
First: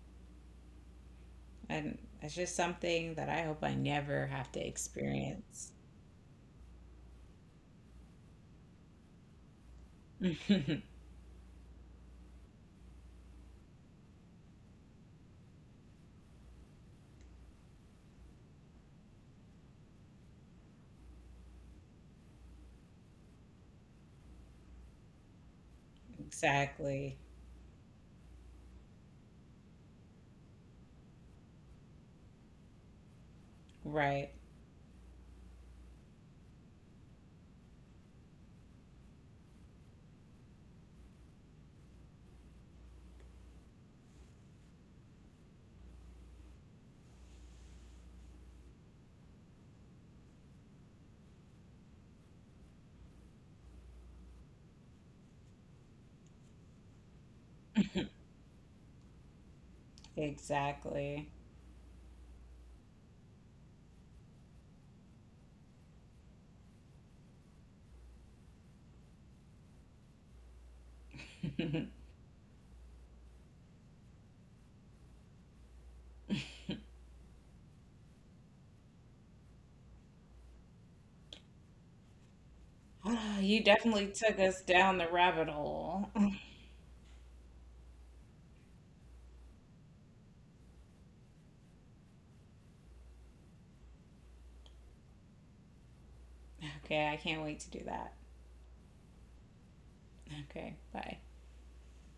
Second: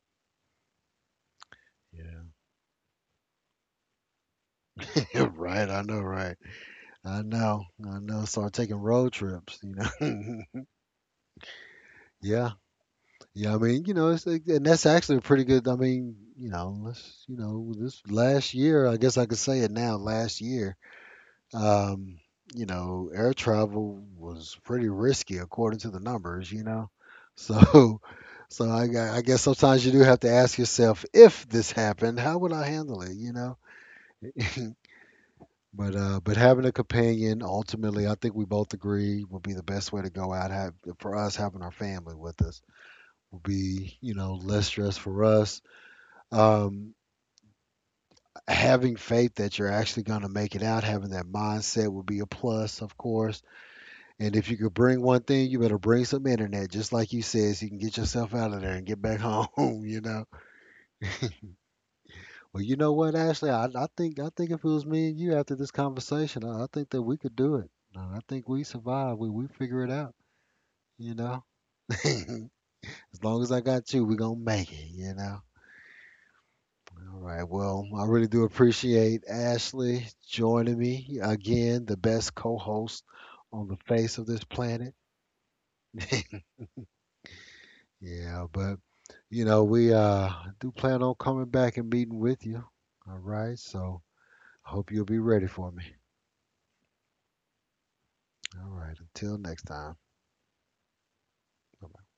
Speaker 2: And
Speaker 1: Yeah.
Speaker 2: it's just something that I hope I never have to
Speaker 1: Right,
Speaker 2: experience.
Speaker 1: I know, right. I know, I know. Start taking road trips, you know. Yeah, yeah. I mean, you know, and that's actually a pretty good. I mean, you know, this last year, I guess I could say it now. Last year, um, you know, air travel was pretty risky according to the numbers, you know.
Speaker 2: Exactly.
Speaker 1: So, so I guess sometimes you do have to ask yourself, if this happened, how would I handle it, you know?
Speaker 2: Right.
Speaker 1: But having a companion, ultimately, I think we both agree would be the best way to go out. Have for us having our family with us would be, you know, less stress for us. Um, having faith that you're actually going to make it out, having that mindset would be a plus, of course. And if you could bring one thing, you better bring some internet, just like you said, so you can get yourself out of there and get back home. You know.
Speaker 2: Exactly.
Speaker 1: Well, you know what, Ashley, I think if it was me and you after this conversation, I think that we could do it. I think we survive. We figure it out, you know. As long as I got you, we're going to make it, you know. All right. Well, I really do appreciate Ashley joining me again, the best co host
Speaker 2: Ah, you
Speaker 1: on the
Speaker 2: definitely
Speaker 1: face of
Speaker 2: took
Speaker 1: this
Speaker 2: us
Speaker 1: planet.
Speaker 2: down the rabbit hole.
Speaker 1: Yeah, but, you know, we do plan on coming back and meeting with you. All right. So I hope you'll be ready for me.
Speaker 2: Okay, I can't wait to do that.
Speaker 1: All right. Until next time.
Speaker 2: Okay, bye.
Speaker 1: Bye.